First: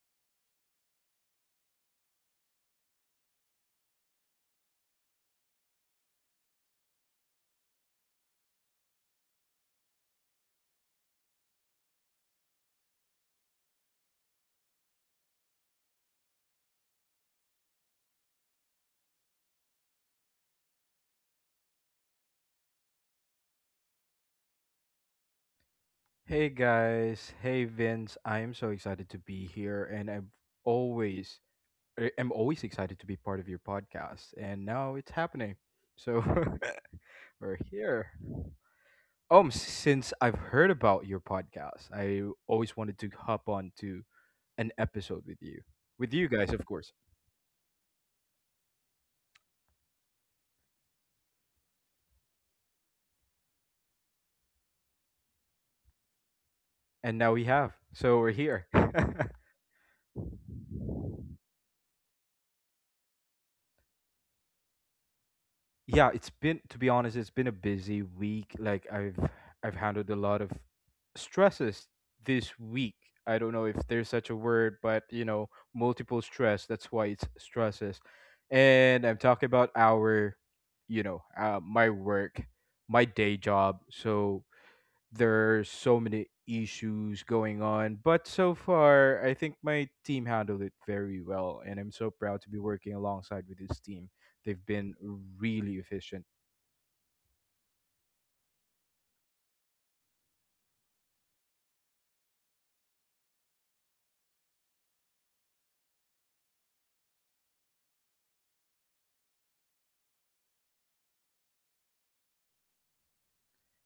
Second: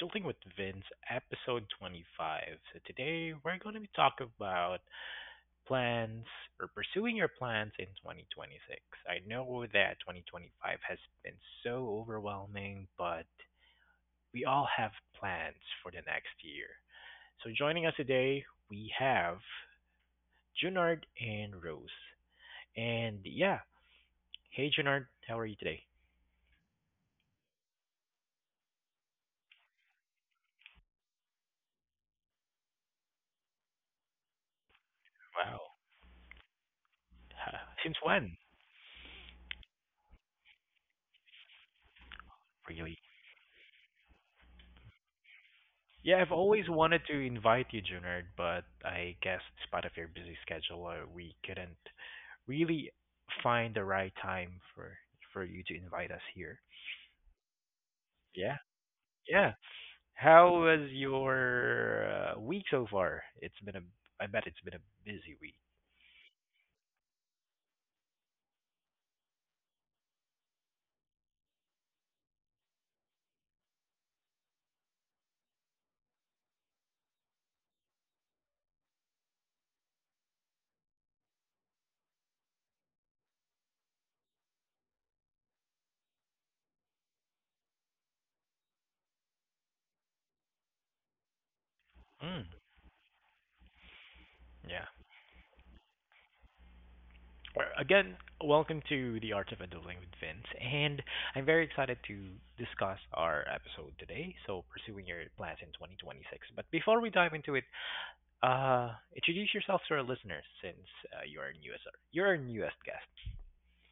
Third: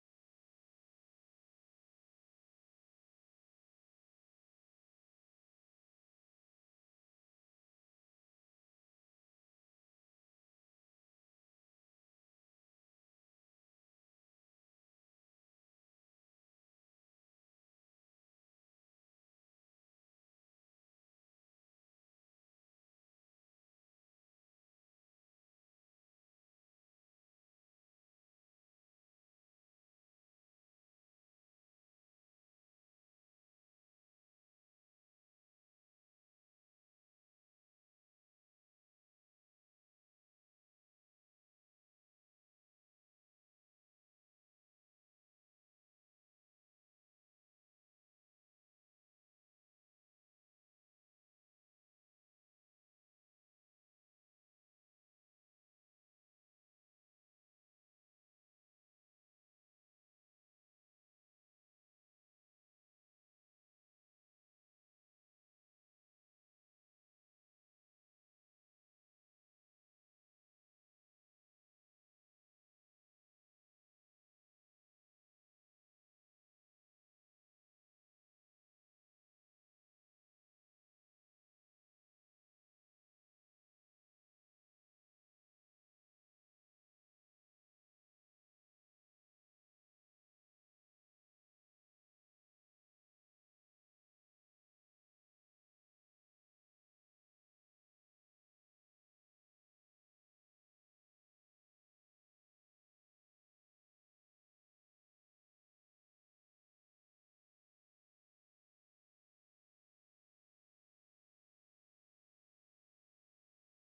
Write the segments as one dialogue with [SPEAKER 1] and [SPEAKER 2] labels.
[SPEAKER 1] Adulting with Vince, episode 25. So today we're going to be talking about plans or pursuing your plans in 2026. I know that 2025 has been so overwhelming, but we all have plans for the next year. So joining us today, we have Junard and Rose. And yeah, hey Junard, how are you today?
[SPEAKER 2] Hey guys, hey Vince. I am so excited to be here, and always I'm always excited to be part of your podcast. And now it's happening,
[SPEAKER 1] Wow.
[SPEAKER 2] so we're
[SPEAKER 1] Since
[SPEAKER 2] here.
[SPEAKER 1] when?
[SPEAKER 2] Since I've heard about your podcast, I always
[SPEAKER 1] Really?
[SPEAKER 2] wanted to hop on to an episode with
[SPEAKER 1] Yeah,
[SPEAKER 2] you
[SPEAKER 1] I've
[SPEAKER 2] guys, of
[SPEAKER 1] always
[SPEAKER 2] course.
[SPEAKER 1] wanted to invite you, Junard, but I guess despite of your busy schedule, we couldn't really find the right time for you to invite us here.
[SPEAKER 2] And now we have, so we're
[SPEAKER 1] Yeah,
[SPEAKER 2] here.
[SPEAKER 1] yeah. How was your week so far? I bet it's been a busy week.
[SPEAKER 2] Yeah, it's been, to be honest, it's been a busy week. Like I've handled a lot of stresses this week. I don't know if there's such a word, but multiple stress. That's why it's stresses. And I'm talking about our, my work, my day job. So there's so many issues going on. But so far, I think my team handled it very well, and I'm so
[SPEAKER 1] Mm,
[SPEAKER 2] proud to be working alongside with this team. They've
[SPEAKER 1] yeah.
[SPEAKER 2] been really efficient.
[SPEAKER 1] Well, again, welcome to the Art of Adulting with Vince, and I'm very excited to discuss our episode today. So, pursuing your plans in 2026. But before we dive into it, Uh, introduce yourself to our listeners, since you're our newest you're a newest guest.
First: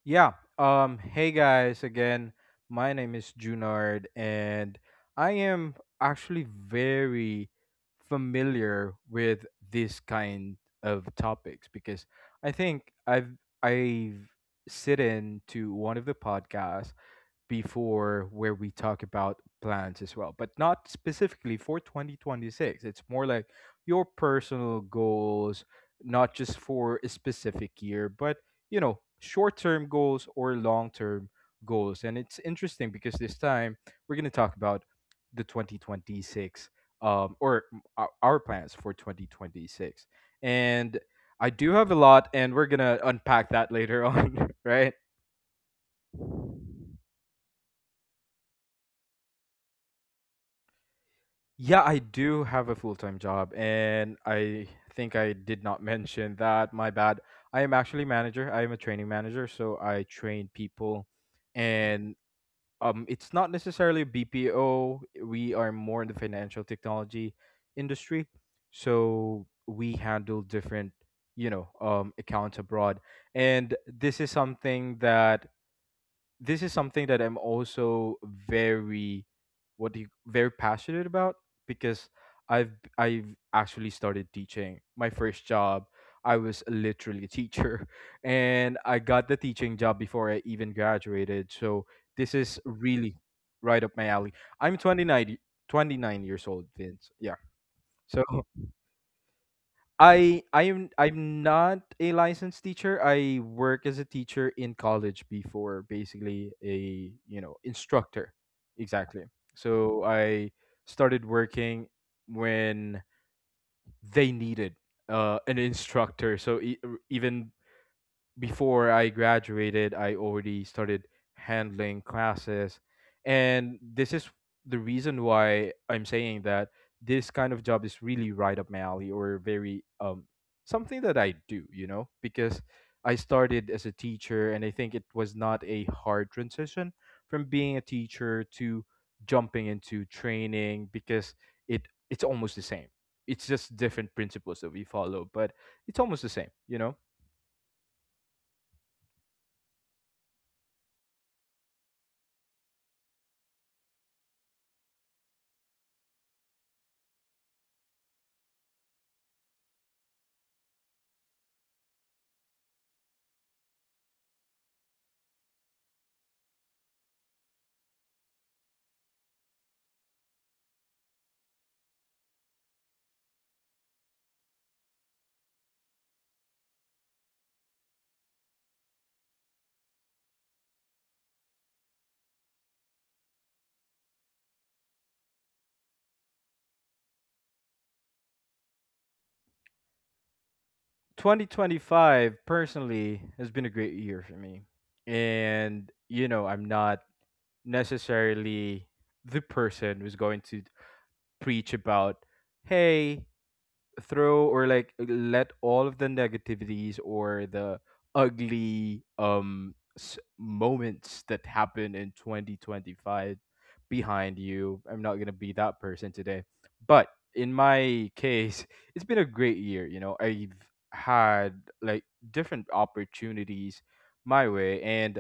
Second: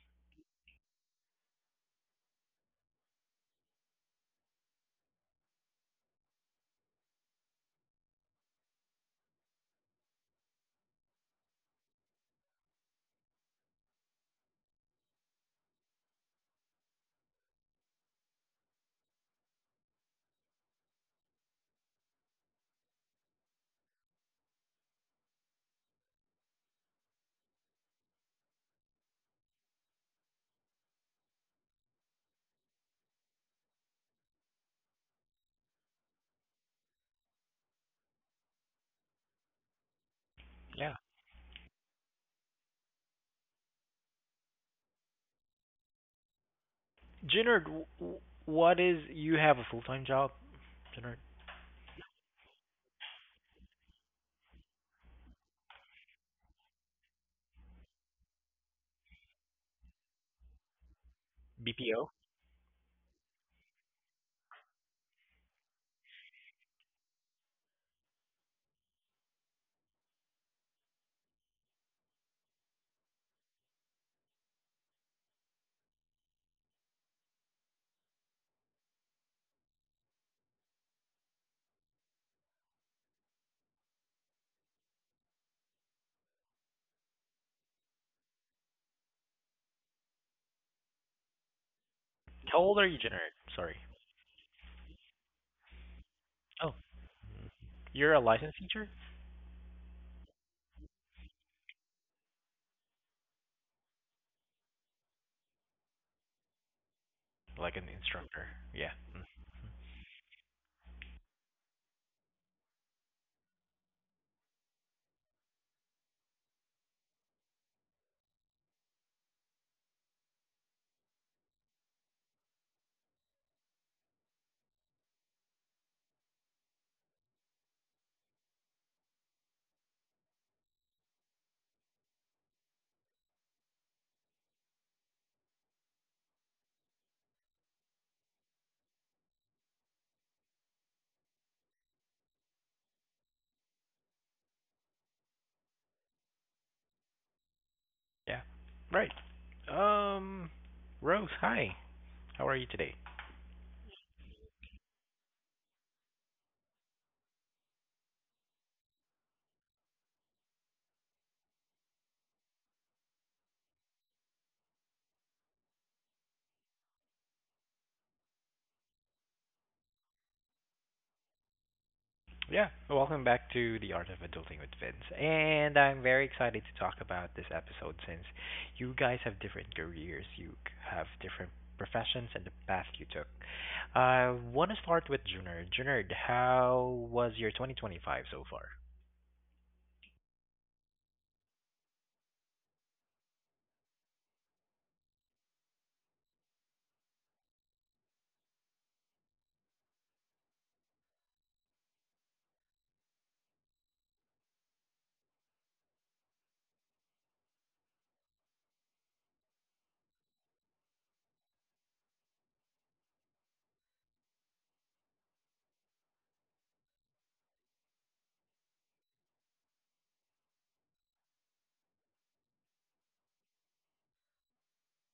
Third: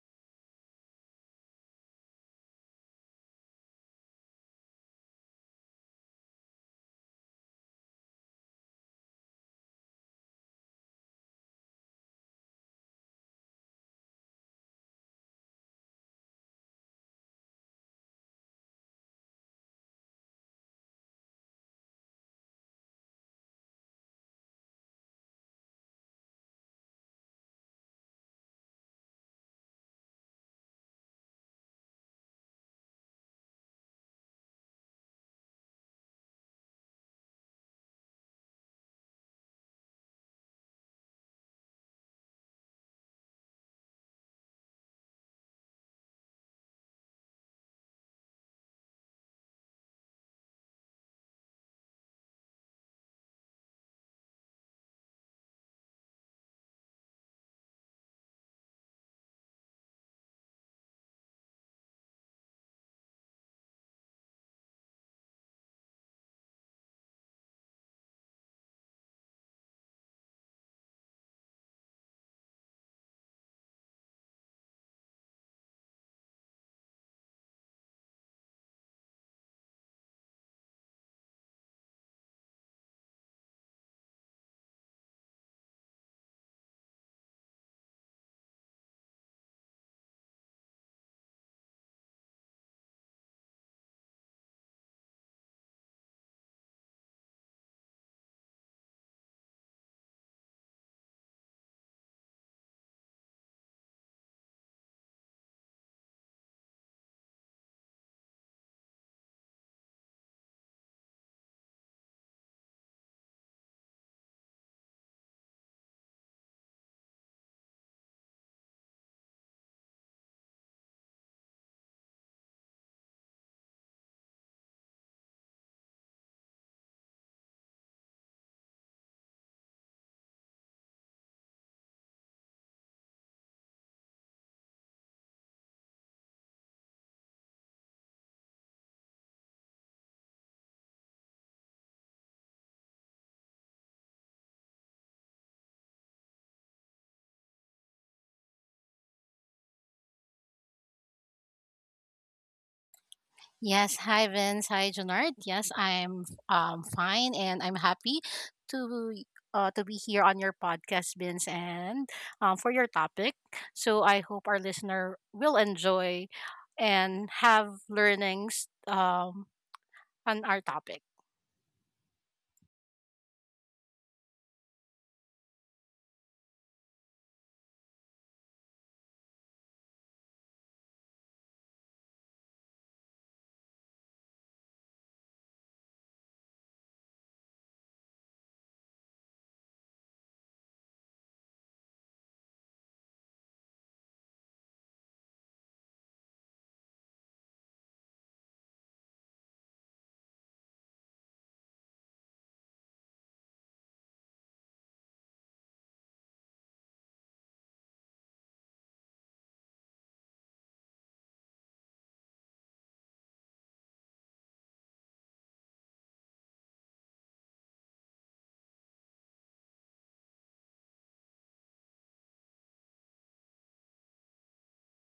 [SPEAKER 2] Yeah. Hey guys, again, my name is Junard, and I am actually very familiar with this kind of topics because I think I've sit in to one of the podcasts before where we talk about plans as well, but not specifically for 2026. It's more like your personal goals, not just for a specific year, but you know, short term goals or long term goals. And it's interesting because this time we're going to talk about the 2026 or our plans for 2026.
[SPEAKER 1] Yeah,
[SPEAKER 2] And I do have a lot, and we're going to unpack that later on, right?
[SPEAKER 1] Jinard, w- w- what is you have a full time job, Jinard?
[SPEAKER 2] Yeah, I do have a full time job, and I think I did not mention that. My bad. I am actually manager. I am a training manager, so I train people,
[SPEAKER 1] BPO.
[SPEAKER 2] and it's not necessarily BPO. We are more in the financial technology industry, so we handle different, accounts abroad, and this is something that I'm also very what do you very passionate about because I've I've actually started teaching. My first job, I was literally a teacher and I got the teaching job before I even graduated. So this
[SPEAKER 1] How
[SPEAKER 2] is
[SPEAKER 1] old are you,
[SPEAKER 2] really
[SPEAKER 1] Jinard? Sorry.
[SPEAKER 2] right up my alley. I'm 29 y- 29 years old,
[SPEAKER 1] Oh,
[SPEAKER 2] Vince. Yeah.
[SPEAKER 1] you're a
[SPEAKER 2] So
[SPEAKER 1] licensed teacher,
[SPEAKER 2] I'm not a licensed teacher. I work as a teacher in college before, basically a you know
[SPEAKER 1] like an
[SPEAKER 2] instructor.
[SPEAKER 1] instructor. Yeah. Mm,
[SPEAKER 2] Exactly. So I started working when they needed an instructor. So even before I graduated, I already started handling classes. And this is the reason why I'm saying that this kind of job is really right up my alley or very something that I do, you know, because I started as a teacher and I think it was not a hard transition from being a teacher to jumping into training because it it's almost the same. It's just different principles that we follow, but it's almost the same, you know.
[SPEAKER 1] yeah. Right. Um, Rose, hi. How are you today?
[SPEAKER 3] Yes, hi Vince, hi Junard. Yes, I'm fine and I'm happy to to be here on your podcast, Vince, and for your topic. So I hope our listener will enjoy and have learnings on our topic.
[SPEAKER 1] Yeah, well, welcome back to The Art of Adulting with Vince. And I'm very excited to talk about this episode since you guys have different careers, have different professions, and the path you took. I want to start with Junard. Junard, how was your 2025 so far?
[SPEAKER 2] 2025 personally has been a great year for me. And you know, I'm not necessarily the person who's going to preach about, "Hey, throw or like let all of the negativities or the ugly moments that happen in 2025 behind you." I'm not going to be that person today. But in my case, it's been a great year, you know. I've had like different opportunities my way and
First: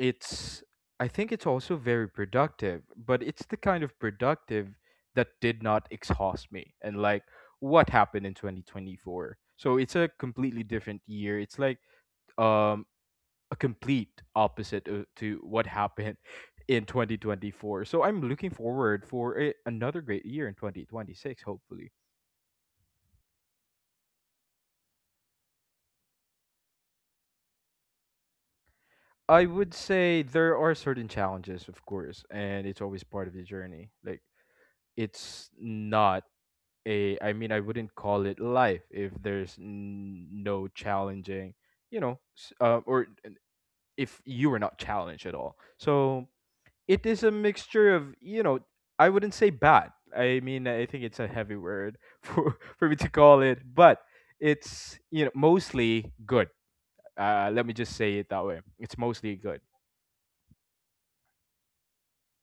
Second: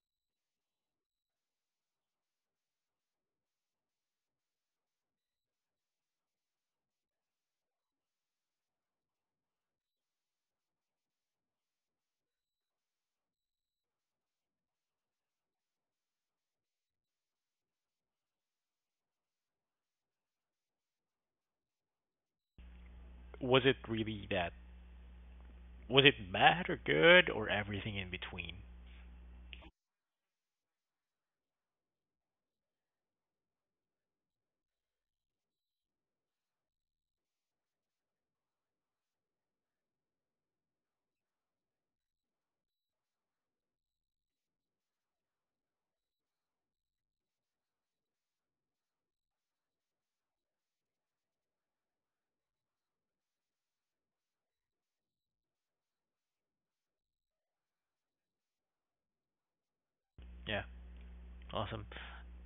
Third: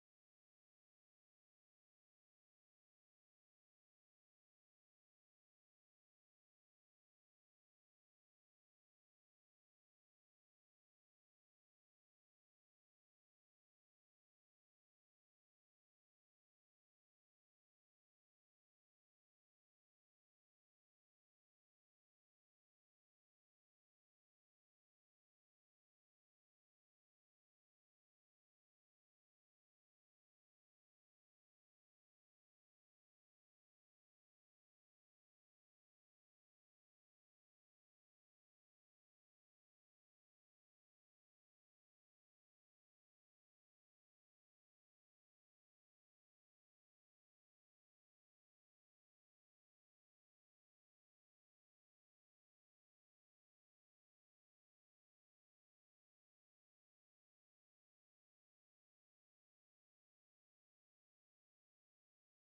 [SPEAKER 2] it's I think it's also very productive, but it's the kind of productive that did not exhaust me. And like what happened in 2024? So it's a completely different year. It's like um a complete opposite to what happened in 2024. So I'm looking forward for another great year in 2026 hopefully.
[SPEAKER 1] Was it really that? Was it bad or good or everything in between?
[SPEAKER 2] I would say there are certain challenges of course, and it's always part of the journey. Like it's not a I mean I wouldn't call it life if there's no challenging or if you were not challenged at all, so it is a mixture of, you know, I wouldn't say bad, I mean I think it's a heavy word for me to call it, but it's, you know, mostly good. Uh, let me just say it that way, it's mostly good.
[SPEAKER 1] Yeah, awesome.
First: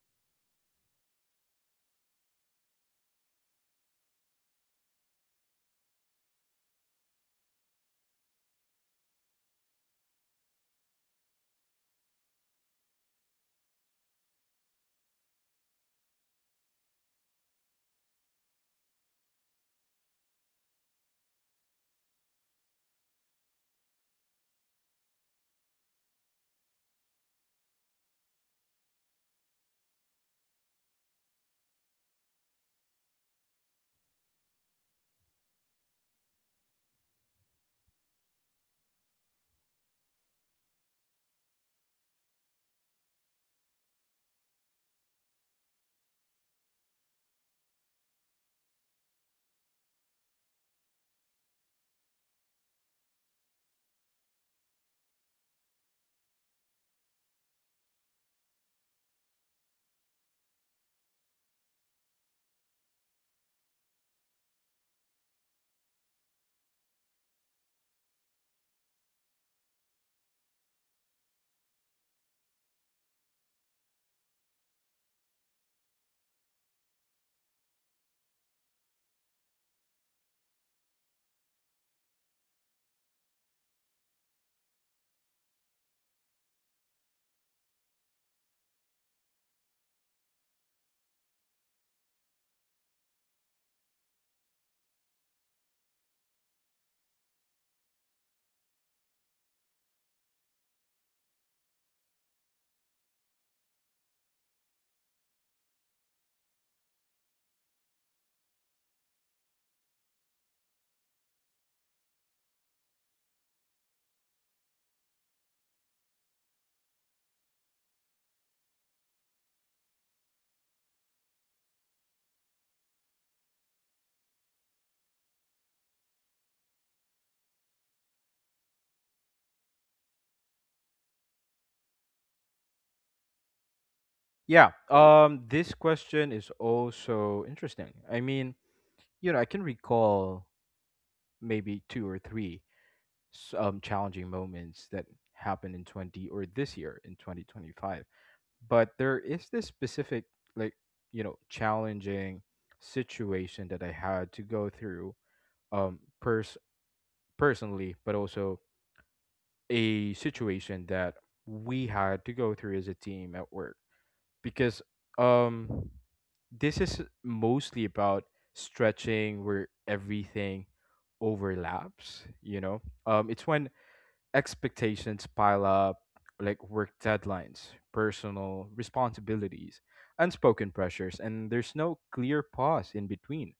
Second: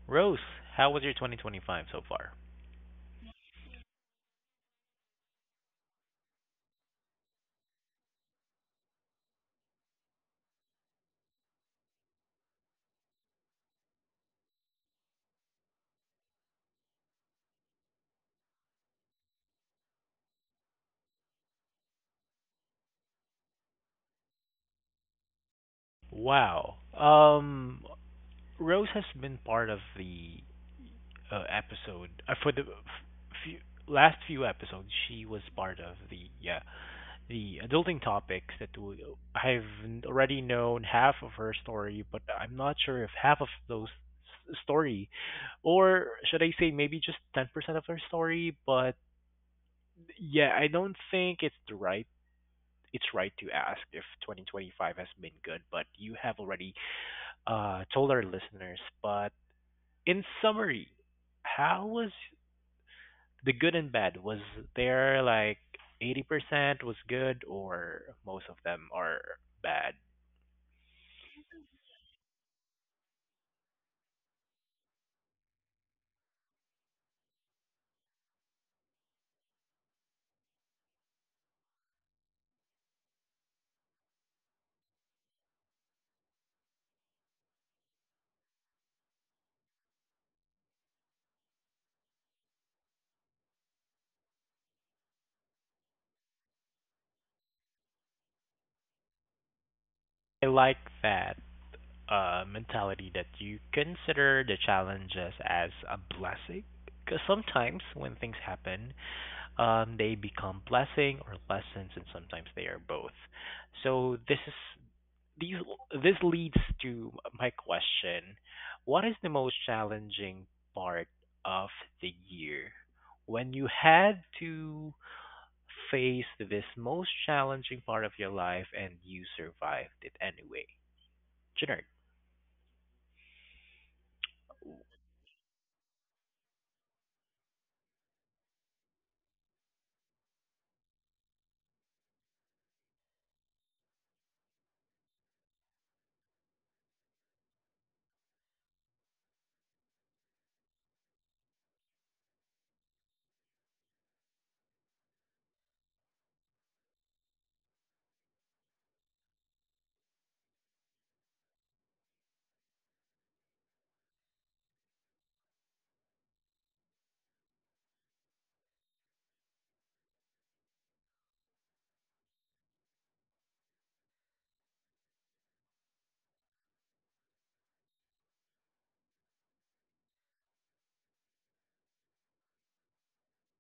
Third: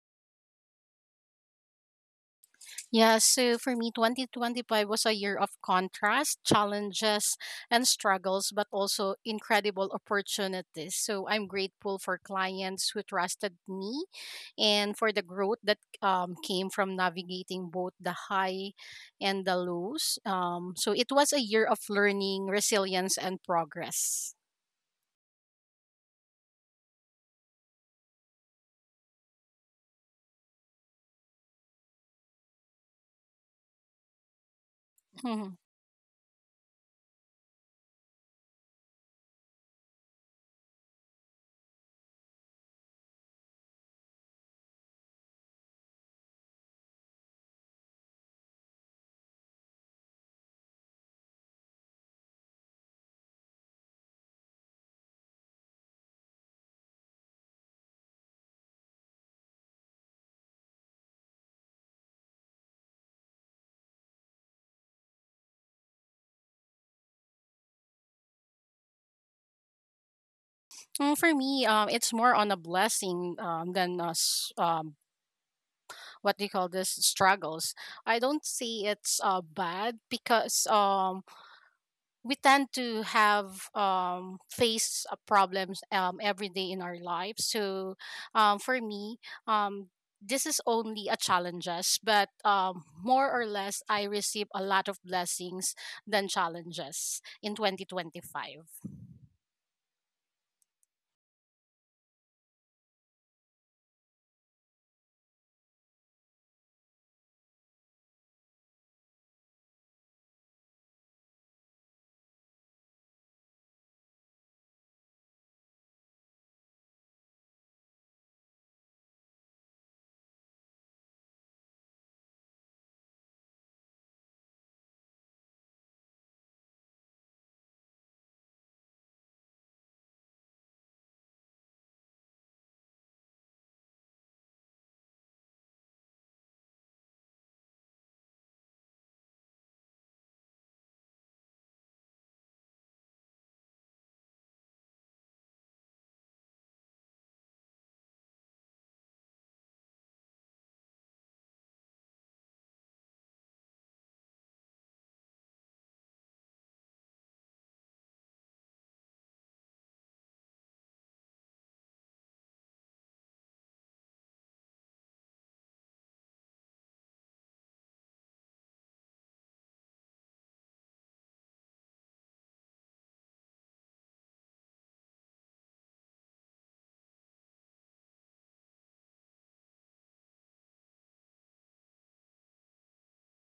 [SPEAKER 1] Rose, how was your 2025 so far?
[SPEAKER 3] Yeah, so for me, 2025 was a year of contrast, challenges, and struggles, but also incredible opportunities. So I'm grateful for clients who trusted me and for the growth that came from navigating both the high and the lows. So it was a year of learning, resilience, and progress.
[SPEAKER 1] Wow. Rose has been part of the episode, for the last few episodes she was
[SPEAKER 3] Mhm.
[SPEAKER 1] part of the the adulting topics that I've already known half of her story, but I'm not sure if half of those story, or should I say maybe just 10% of her story. But yeah, I don't think it's right to ask if 2025 has been good, but you have already told our listeners. But in summary, how was the good and bad, was there like 80% was good, or most of them are bad?
[SPEAKER 3] For me, it's more on a blessing than what do you call this, struggles. I don't see it's bad because we tend to have face problems every day in our lives. So for me, um, this is only a challenges, but more or less, I receive a lot of blessings than challenges in 2025.
[SPEAKER 1] I like that mentality that you consider the challenges as a blessing. Because sometimes when things happen, they become blessing or lessons, and sometimes they are both. So this is these this leads to my question. What is the most challenging part of the year? When you had to face this most challenging part of your life and you survived it anyway. Jenner,
[SPEAKER 2] Yeah, this question is also interesting. I mean, you know, I can recall maybe two or three challenging moments that happened in 20 or this year in 2025, but there is this specific like, you know, challenging situation that I had to go through, um pers- personally, but also a situation that we had to go through as a team at work, because um this is mostly about stretching where everything overlaps, you know. It's when expectations pile up like work deadlines, personal responsibilities, unspoken pressures, and there's no clear pause in between.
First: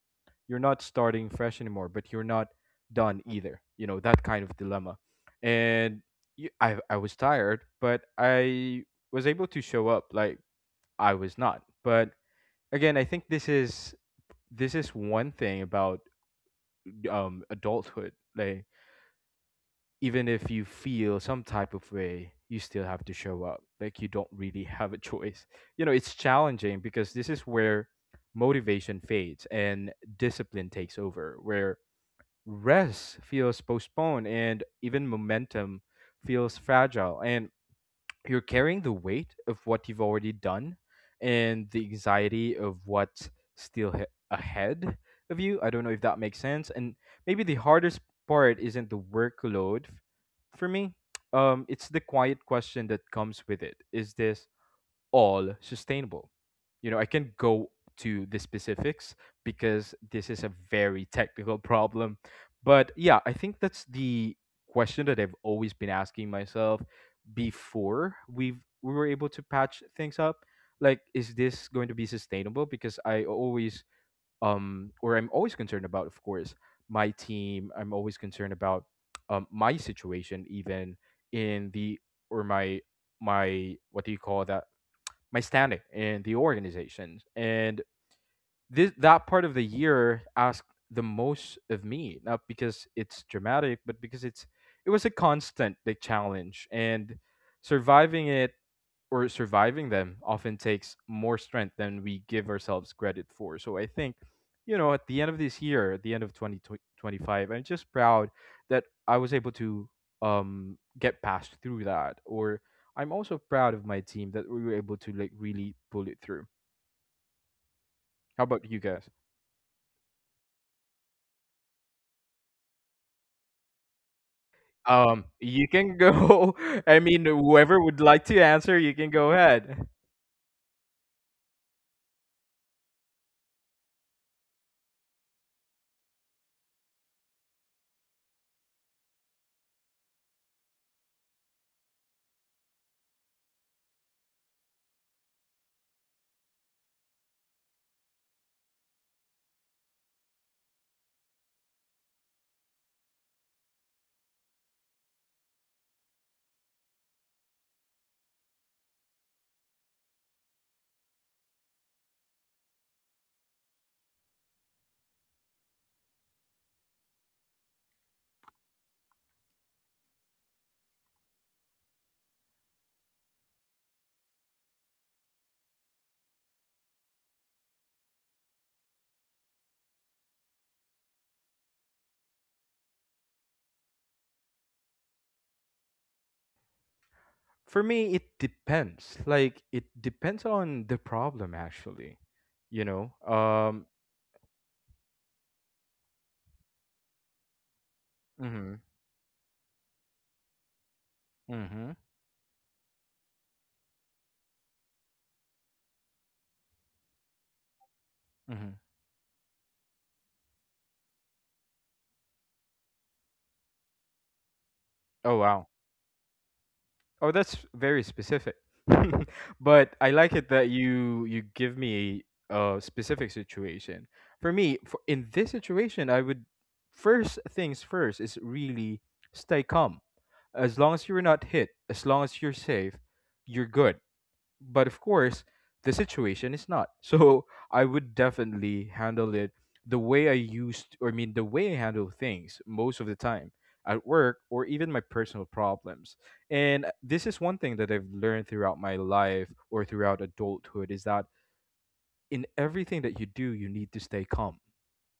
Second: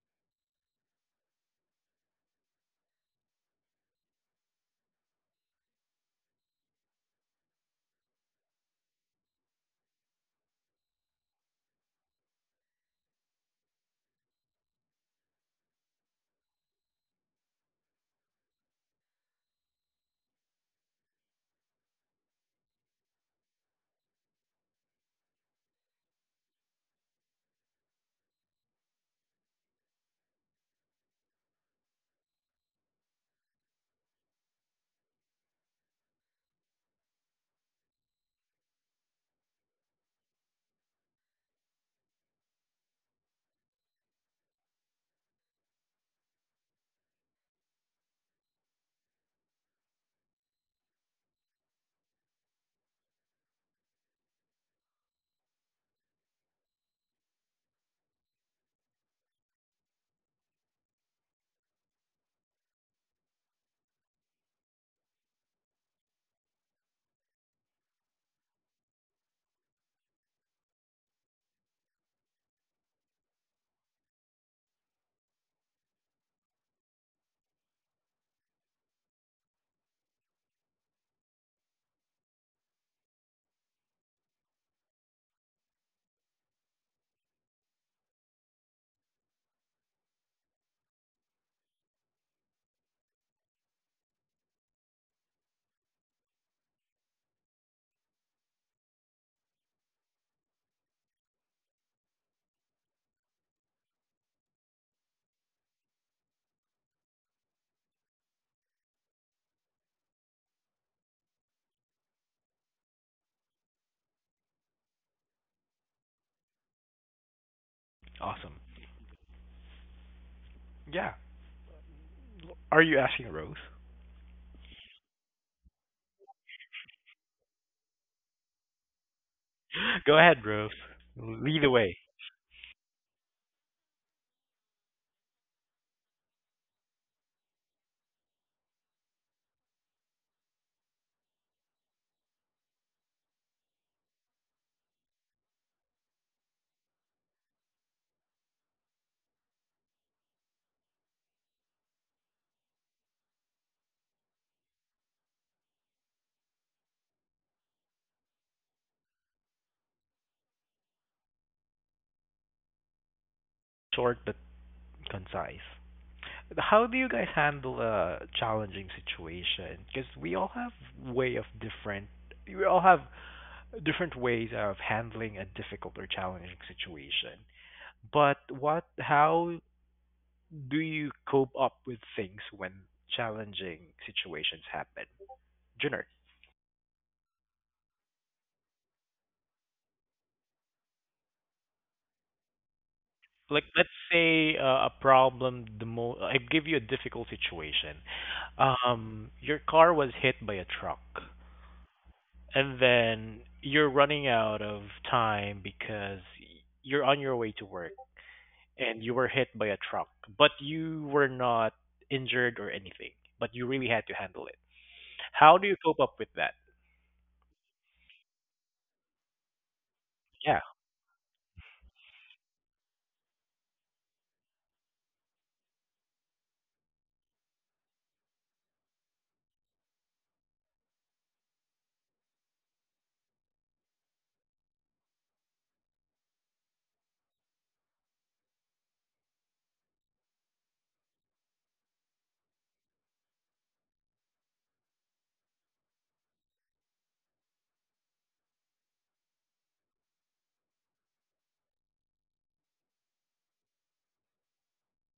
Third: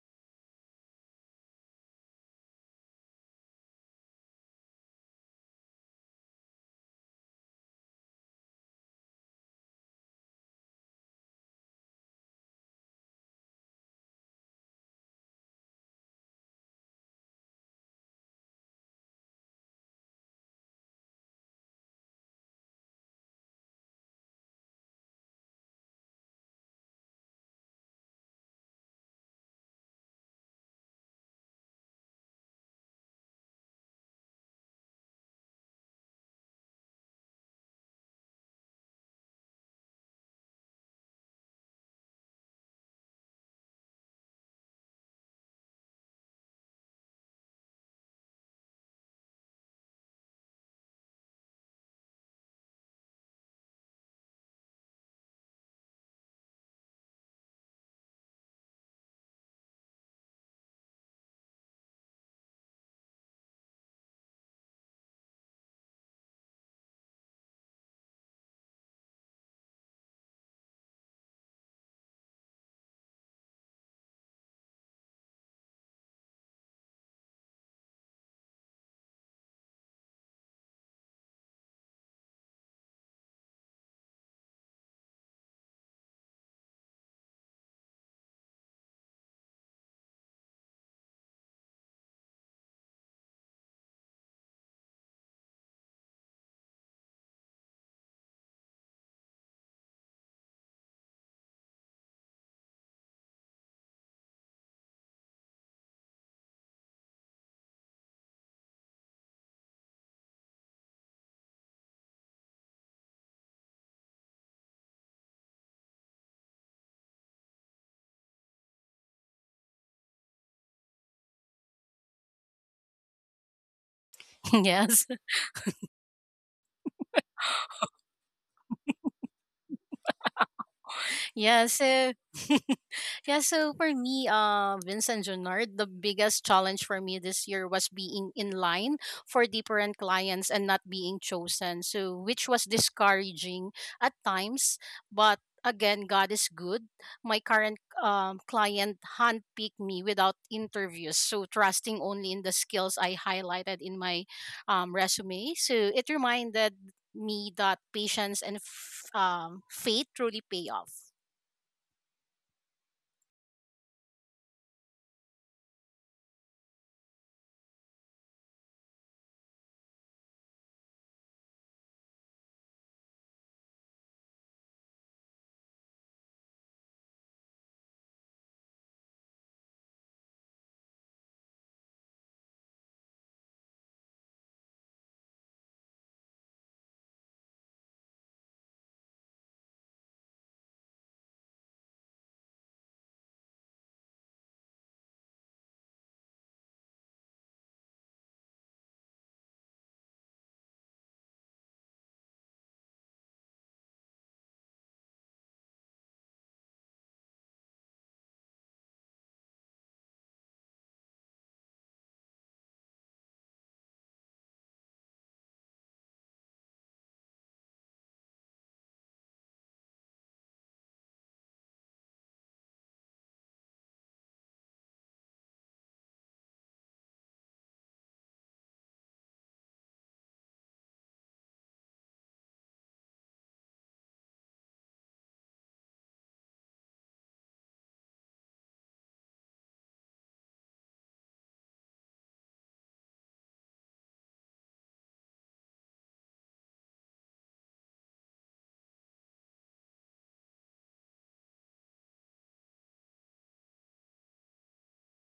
[SPEAKER 2] You're not starting fresh anymore, but you're not done either. You know, that kind of dilemma. And I was tired, but I was able to show up like I was not. But again, I think this is one thing about adulthood. Like even if you feel some type of way, you still have to show up. Like you don't really have a choice. You know, it's challenging because this is where motivation fades and discipline takes over, where rest feels postponed and even momentum feels fragile. And you're carrying the weight of what you've already done and the anxiety of what's still ahead of you. I don't know if that makes sense. And maybe the hardest part isn't the workload for me. It's the quiet question that comes with it. Is this all sustainable? You know, I can go to the specifics because this is a very technical problem. But yeah, I think that's the question that I've always been asking myself before we were able to patch things up. Like, is this going to be sustainable? Because I always or I'm always concerned about, of course, my team. I'm always concerned about my situation even in the or my what do you call that, my standing in the organization. And this that part of the year asked the most of me, not because it's dramatic, but because it was a constant like challenge, and surviving it or surviving them often takes more strength than we give ourselves credit for. So I think, you know, at the end of this year, at the end of 2025, I'm just proud that I was able to get past through that, or I'm also proud of my team that we were able to like really pull it through. How
[SPEAKER 1] awesome.
[SPEAKER 2] about you guys?
[SPEAKER 1] Yeah. Are you asking Rose?
[SPEAKER 3] yes
[SPEAKER 2] You can go. I mean, whoever would like to answer, you can go ahead.
[SPEAKER 1] Go ahead, Rose. Lead the
[SPEAKER 3] yes
[SPEAKER 1] way.
[SPEAKER 3] so Yeah, so for me, Vincent, Junard, the biggest challenge for me this year was being in line for different clients and not being chosen. So, which was discouraging at times, but again, God is good. My current client handpicked me without interviews, so trusting only in the skills I highlighted in my resume. So, it reminded me that patience and faith truly pay off.
[SPEAKER 1] Short but concise. How do you guys handle a challenging situation? Because we all have way of different. We all have different ways of handling a difficult or challenging situation. But what how do you cope up with things when challenging situations happen? Junior.
[SPEAKER 2] For me, it depends. Like it depends on the problem, actually. You know.
[SPEAKER 1] Like let's say a problem, the mo I give you a difficult situation.
[SPEAKER 2] Mm-hmm.
[SPEAKER 1] Your car was hit by a truck,
[SPEAKER 2] Mm-hmm.
[SPEAKER 1] and then you're running out of time because you're on your way to work.
[SPEAKER 2] Mm-hmm.
[SPEAKER 1] And you were hit by a truck, but you were not injured or anything, but you really had to handle it.
[SPEAKER 2] Oh
[SPEAKER 1] How do
[SPEAKER 2] wow.
[SPEAKER 1] you cope up with that?
[SPEAKER 2] Oh, that's very specific. But I like it
[SPEAKER 1] Yeah.
[SPEAKER 2] that you give me a specific situation. For me, for, in this situation, I would, first things first is really stay calm. As long as you're not hit, as long as you're safe, you're good. But of course the situation is not. So I would definitely handle it the way I used, or I mean the way I handle things most of the time at work or even my personal problems. And this is one thing that I've learned throughout my life or throughout adulthood is that in everything that you do you need to stay calm,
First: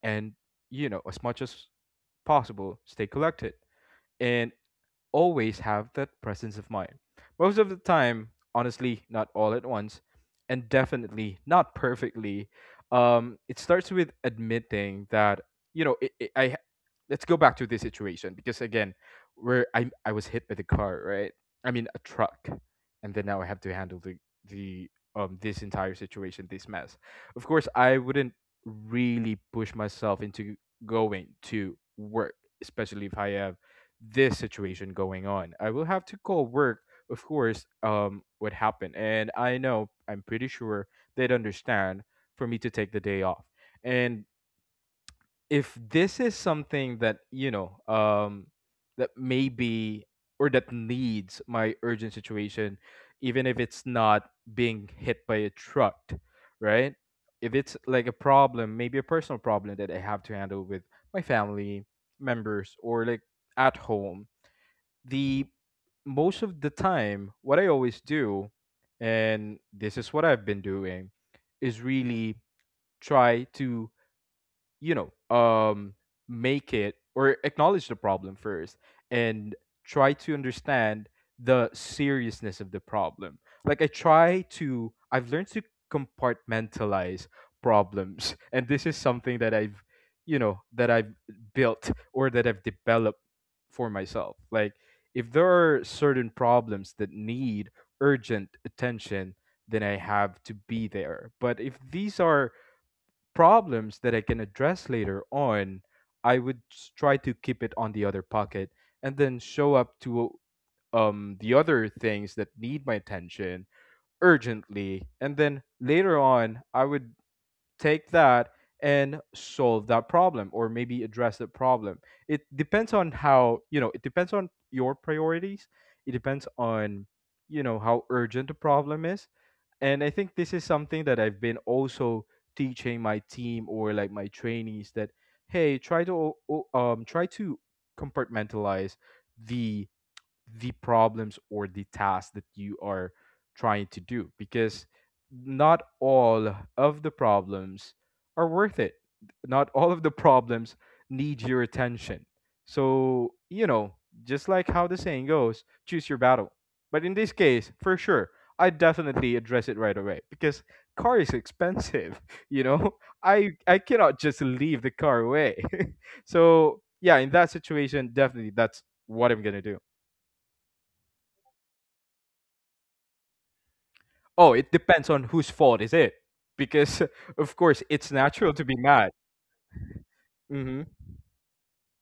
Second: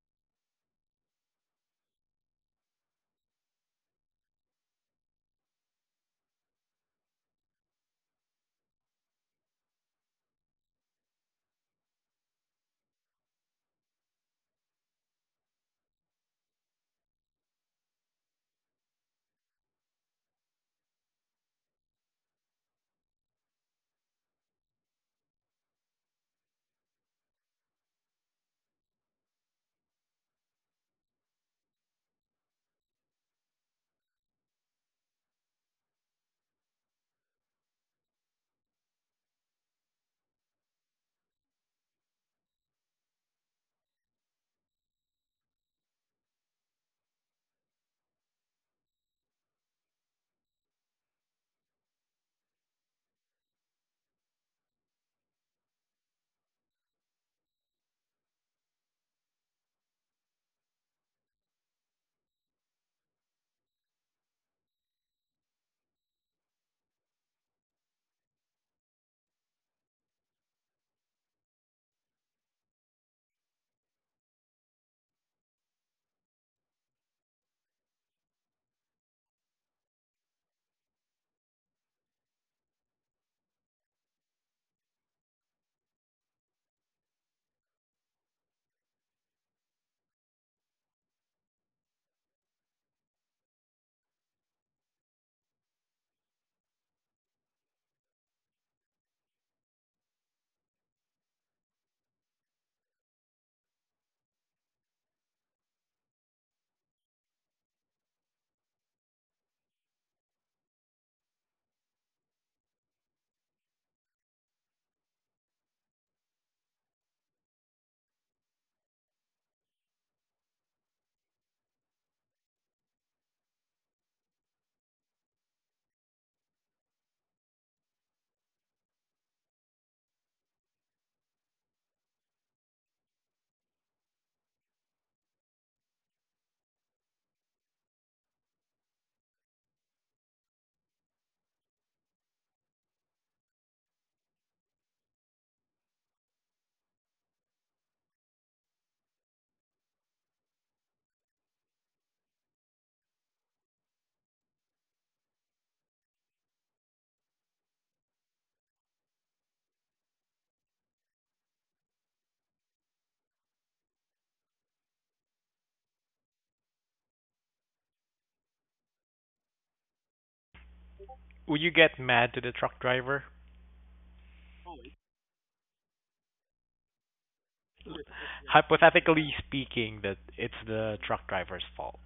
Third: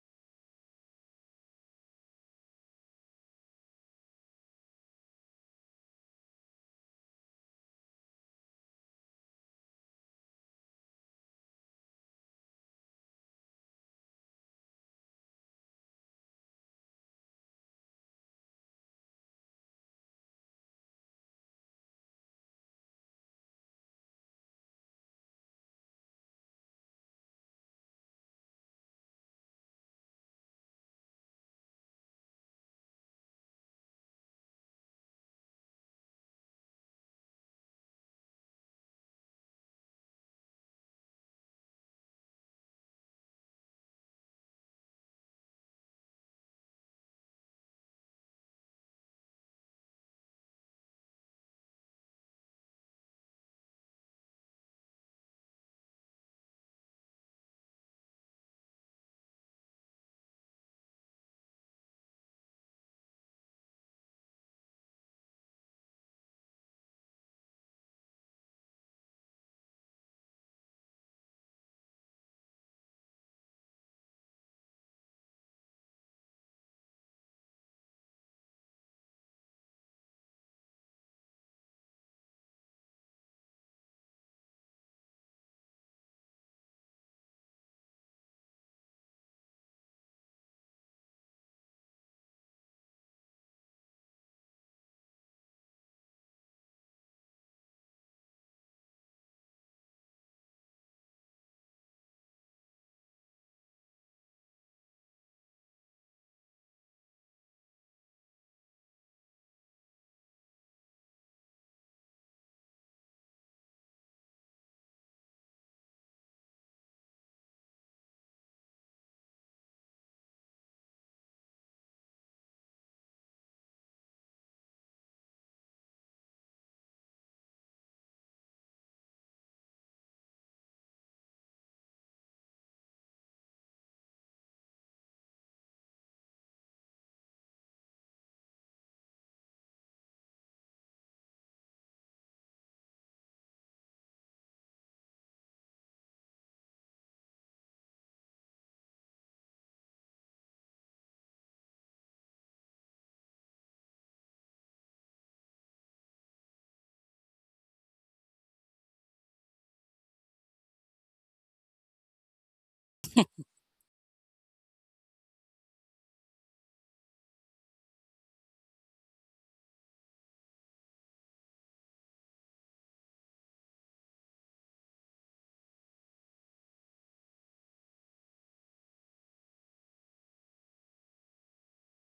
[SPEAKER 2] and, you know, as much as possible stay collected, and always have that presence of mind. Most of the time, honestly, not all at once, and definitely not perfectly. It starts with admitting that you know it, it, I. ha- Let's go back to this situation because again, where I was hit by the car, right? I mean a truck, and then now I have to handle the this entire situation, this mess. Of course, I wouldn't really push myself into going to work, especially if I have this situation going on. I will have to call work, of course, what happened. And I know, I'm pretty sure they'd understand for me to take the day off. And if this is something that, you know, that maybe or that needs my urgent situation, even if it's not being hit by a truck, right? If it's like a problem, maybe a personal problem that I have to handle with my family members or like at home, the most of the time, what I always do, and this is what I've been doing, is really try to you know um make it or acknowledge the problem first and try to understand the seriousness of the problem. Like I've learned to compartmentalize problems. And this is something that I've built or that I've developed for myself. Like, if there are certain problems that need urgent attention, then I have to be there. But if these are problems that I can address later on, I would try to keep it on the other pocket and then show up to the other things that need my attention urgently. And then later on, I would take that and solve that problem, or maybe address the problem. It depends on how, it depends on your priorities, it depends on, you know, how urgent the problem is. And I think this is something that I've been also teaching my team, or like my trainees, that hey, try to try to compartmentalize the the problems or the tasks that you are trying to do, because not all of the problems are worth it. Not all of the problems need your attention. So, you know, just like how the saying goes, choose your battle. But in this case, for sure, I definitely address it right away because car is expensive, you know? I cannot just leave the car away. So, yeah, in that situation, definitely that's what I'm going to do.
[SPEAKER 1] Would you get mad to the truck driver?
[SPEAKER 2] Oh, it depends on whose fault is it, because of course it's natural to be mad.
[SPEAKER 1] Hypothetically speaking, that it's
[SPEAKER 2] Hmm.
[SPEAKER 1] the truck driver's fault.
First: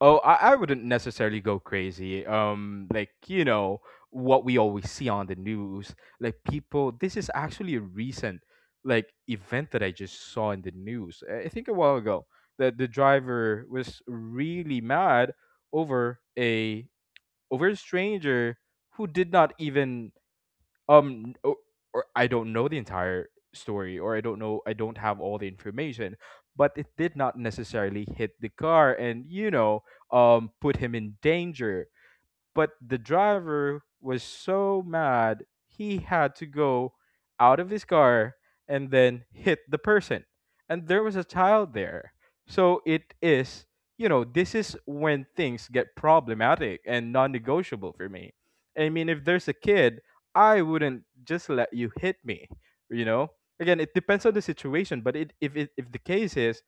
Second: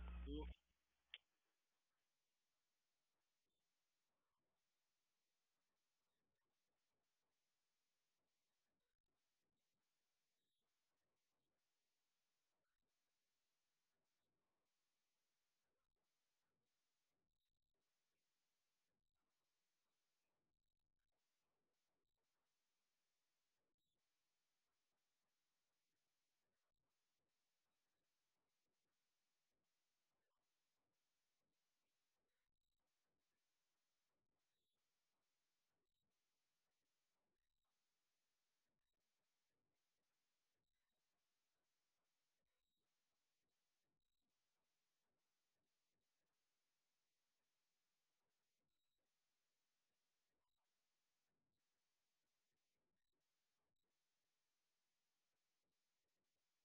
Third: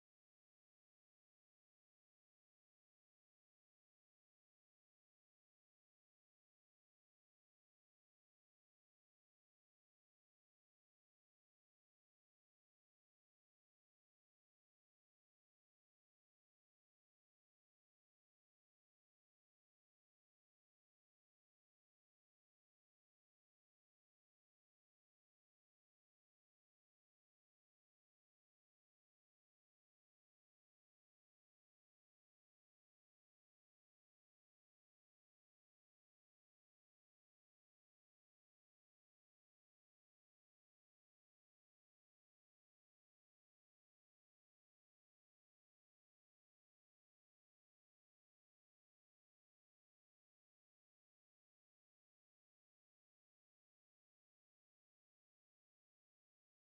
[SPEAKER 2] Oh, I wouldn't necessarily go crazy. Like, you know, what we always see on the news, like people. This is actually a recent like event that I just saw in the news. I think a while ago that the driver was really mad over a over a stranger who did not even um o- or I don't know the entire story, or I don't know, I don't have all the information, but it did not necessarily hit the car and, you know, put him in danger. But the driver was so mad he had to go out of his car and then hit the person, and there was a child there. So it is, you know, this is when things get problematic and non-negotiable for me. I mean, if there's a kid, I wouldn't just let you hit me, you know? Again, it depends on the situation, but if the case is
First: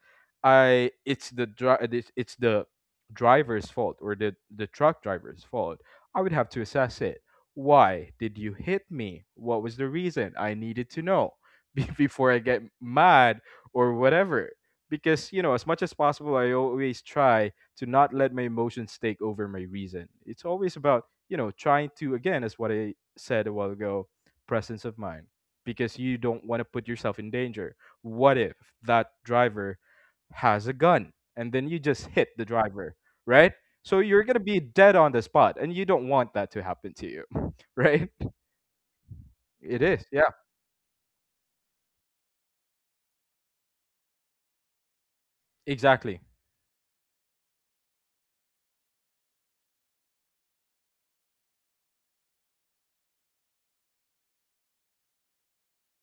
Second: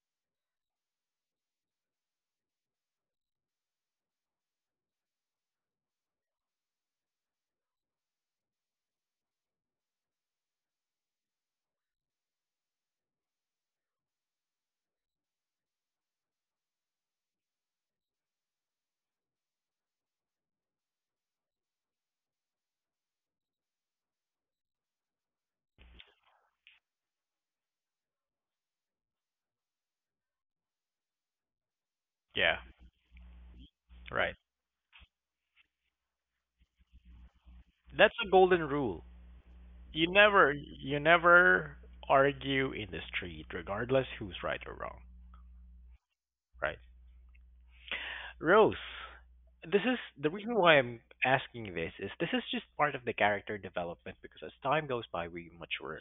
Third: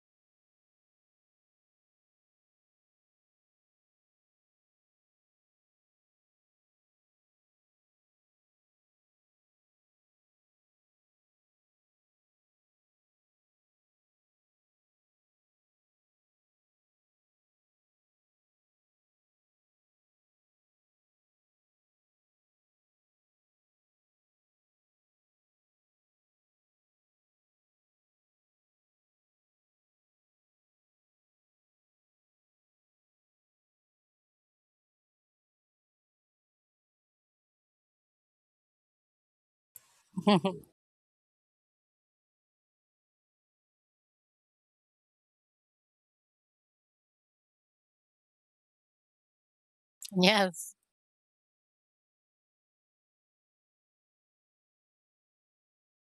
[SPEAKER 2] I it's the dri- it's the driver's fault, or the truck driver's fault, I would have to assess it. Why did you hit me? What was the reason? I needed to know before I get mad or whatever. Because, you know, as much as possible, I always try to not let my emotions take over my reason. It's always about, you know, trying to, again, as what I said a while ago, presence of mind. Because you don't want to put yourself in danger. What if that driver has a gun and then you just hit the
[SPEAKER 1] Yeah,
[SPEAKER 2] driver, right? So you're going
[SPEAKER 1] right.
[SPEAKER 2] to be dead on the spot and you don't want that to happen to you. Right?
[SPEAKER 1] That's a golden rule.
[SPEAKER 2] It is,
[SPEAKER 1] You
[SPEAKER 2] yeah.
[SPEAKER 1] never you never argue in the street regardless who's right or wrong,
[SPEAKER 2] Exactly.
[SPEAKER 1] right? Rose, this is the
[SPEAKER 3] Yeah.
[SPEAKER 1] reason why I'm asking. This is just part of the character development because as time goes by, we mature.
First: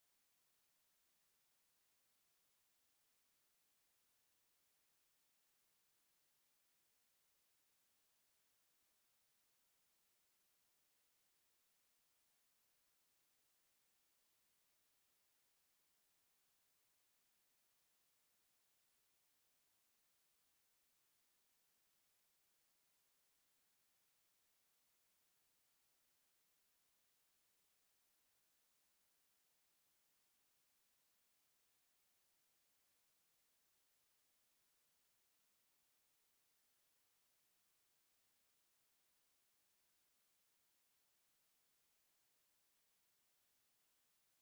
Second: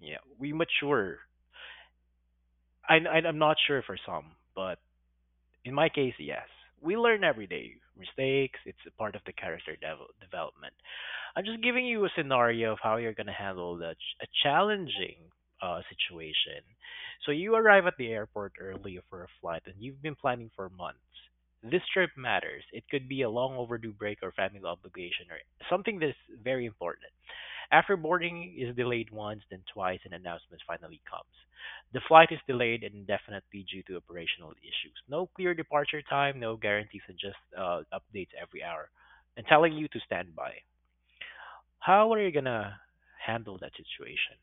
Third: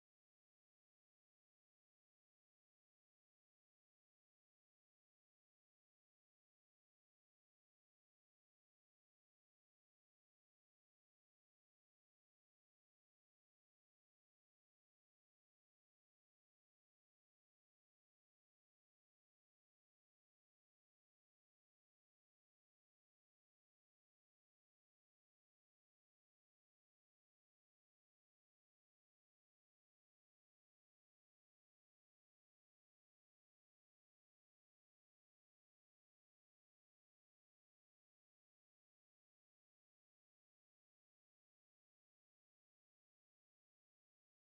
[SPEAKER 1] Yeah, we mature. I'm not sure for some, but in my case, yes, we learn every day. Mistakes, it's a part of the character development. I'm just giving you a scenario of how you're going to handle a challenging situation. So you arrive at the airport early for a flight and you've been planning for months. This trip matters. It could be a long overdue break or family obligation or something that's very important. After boarding is delayed once, then twice, an announcement finally comes. The flight is delayed indefinitely due to operational issues. No clear departure time, no guarantees, and just updates every hour, and telling you to stand by. How are you gonna handle that situation?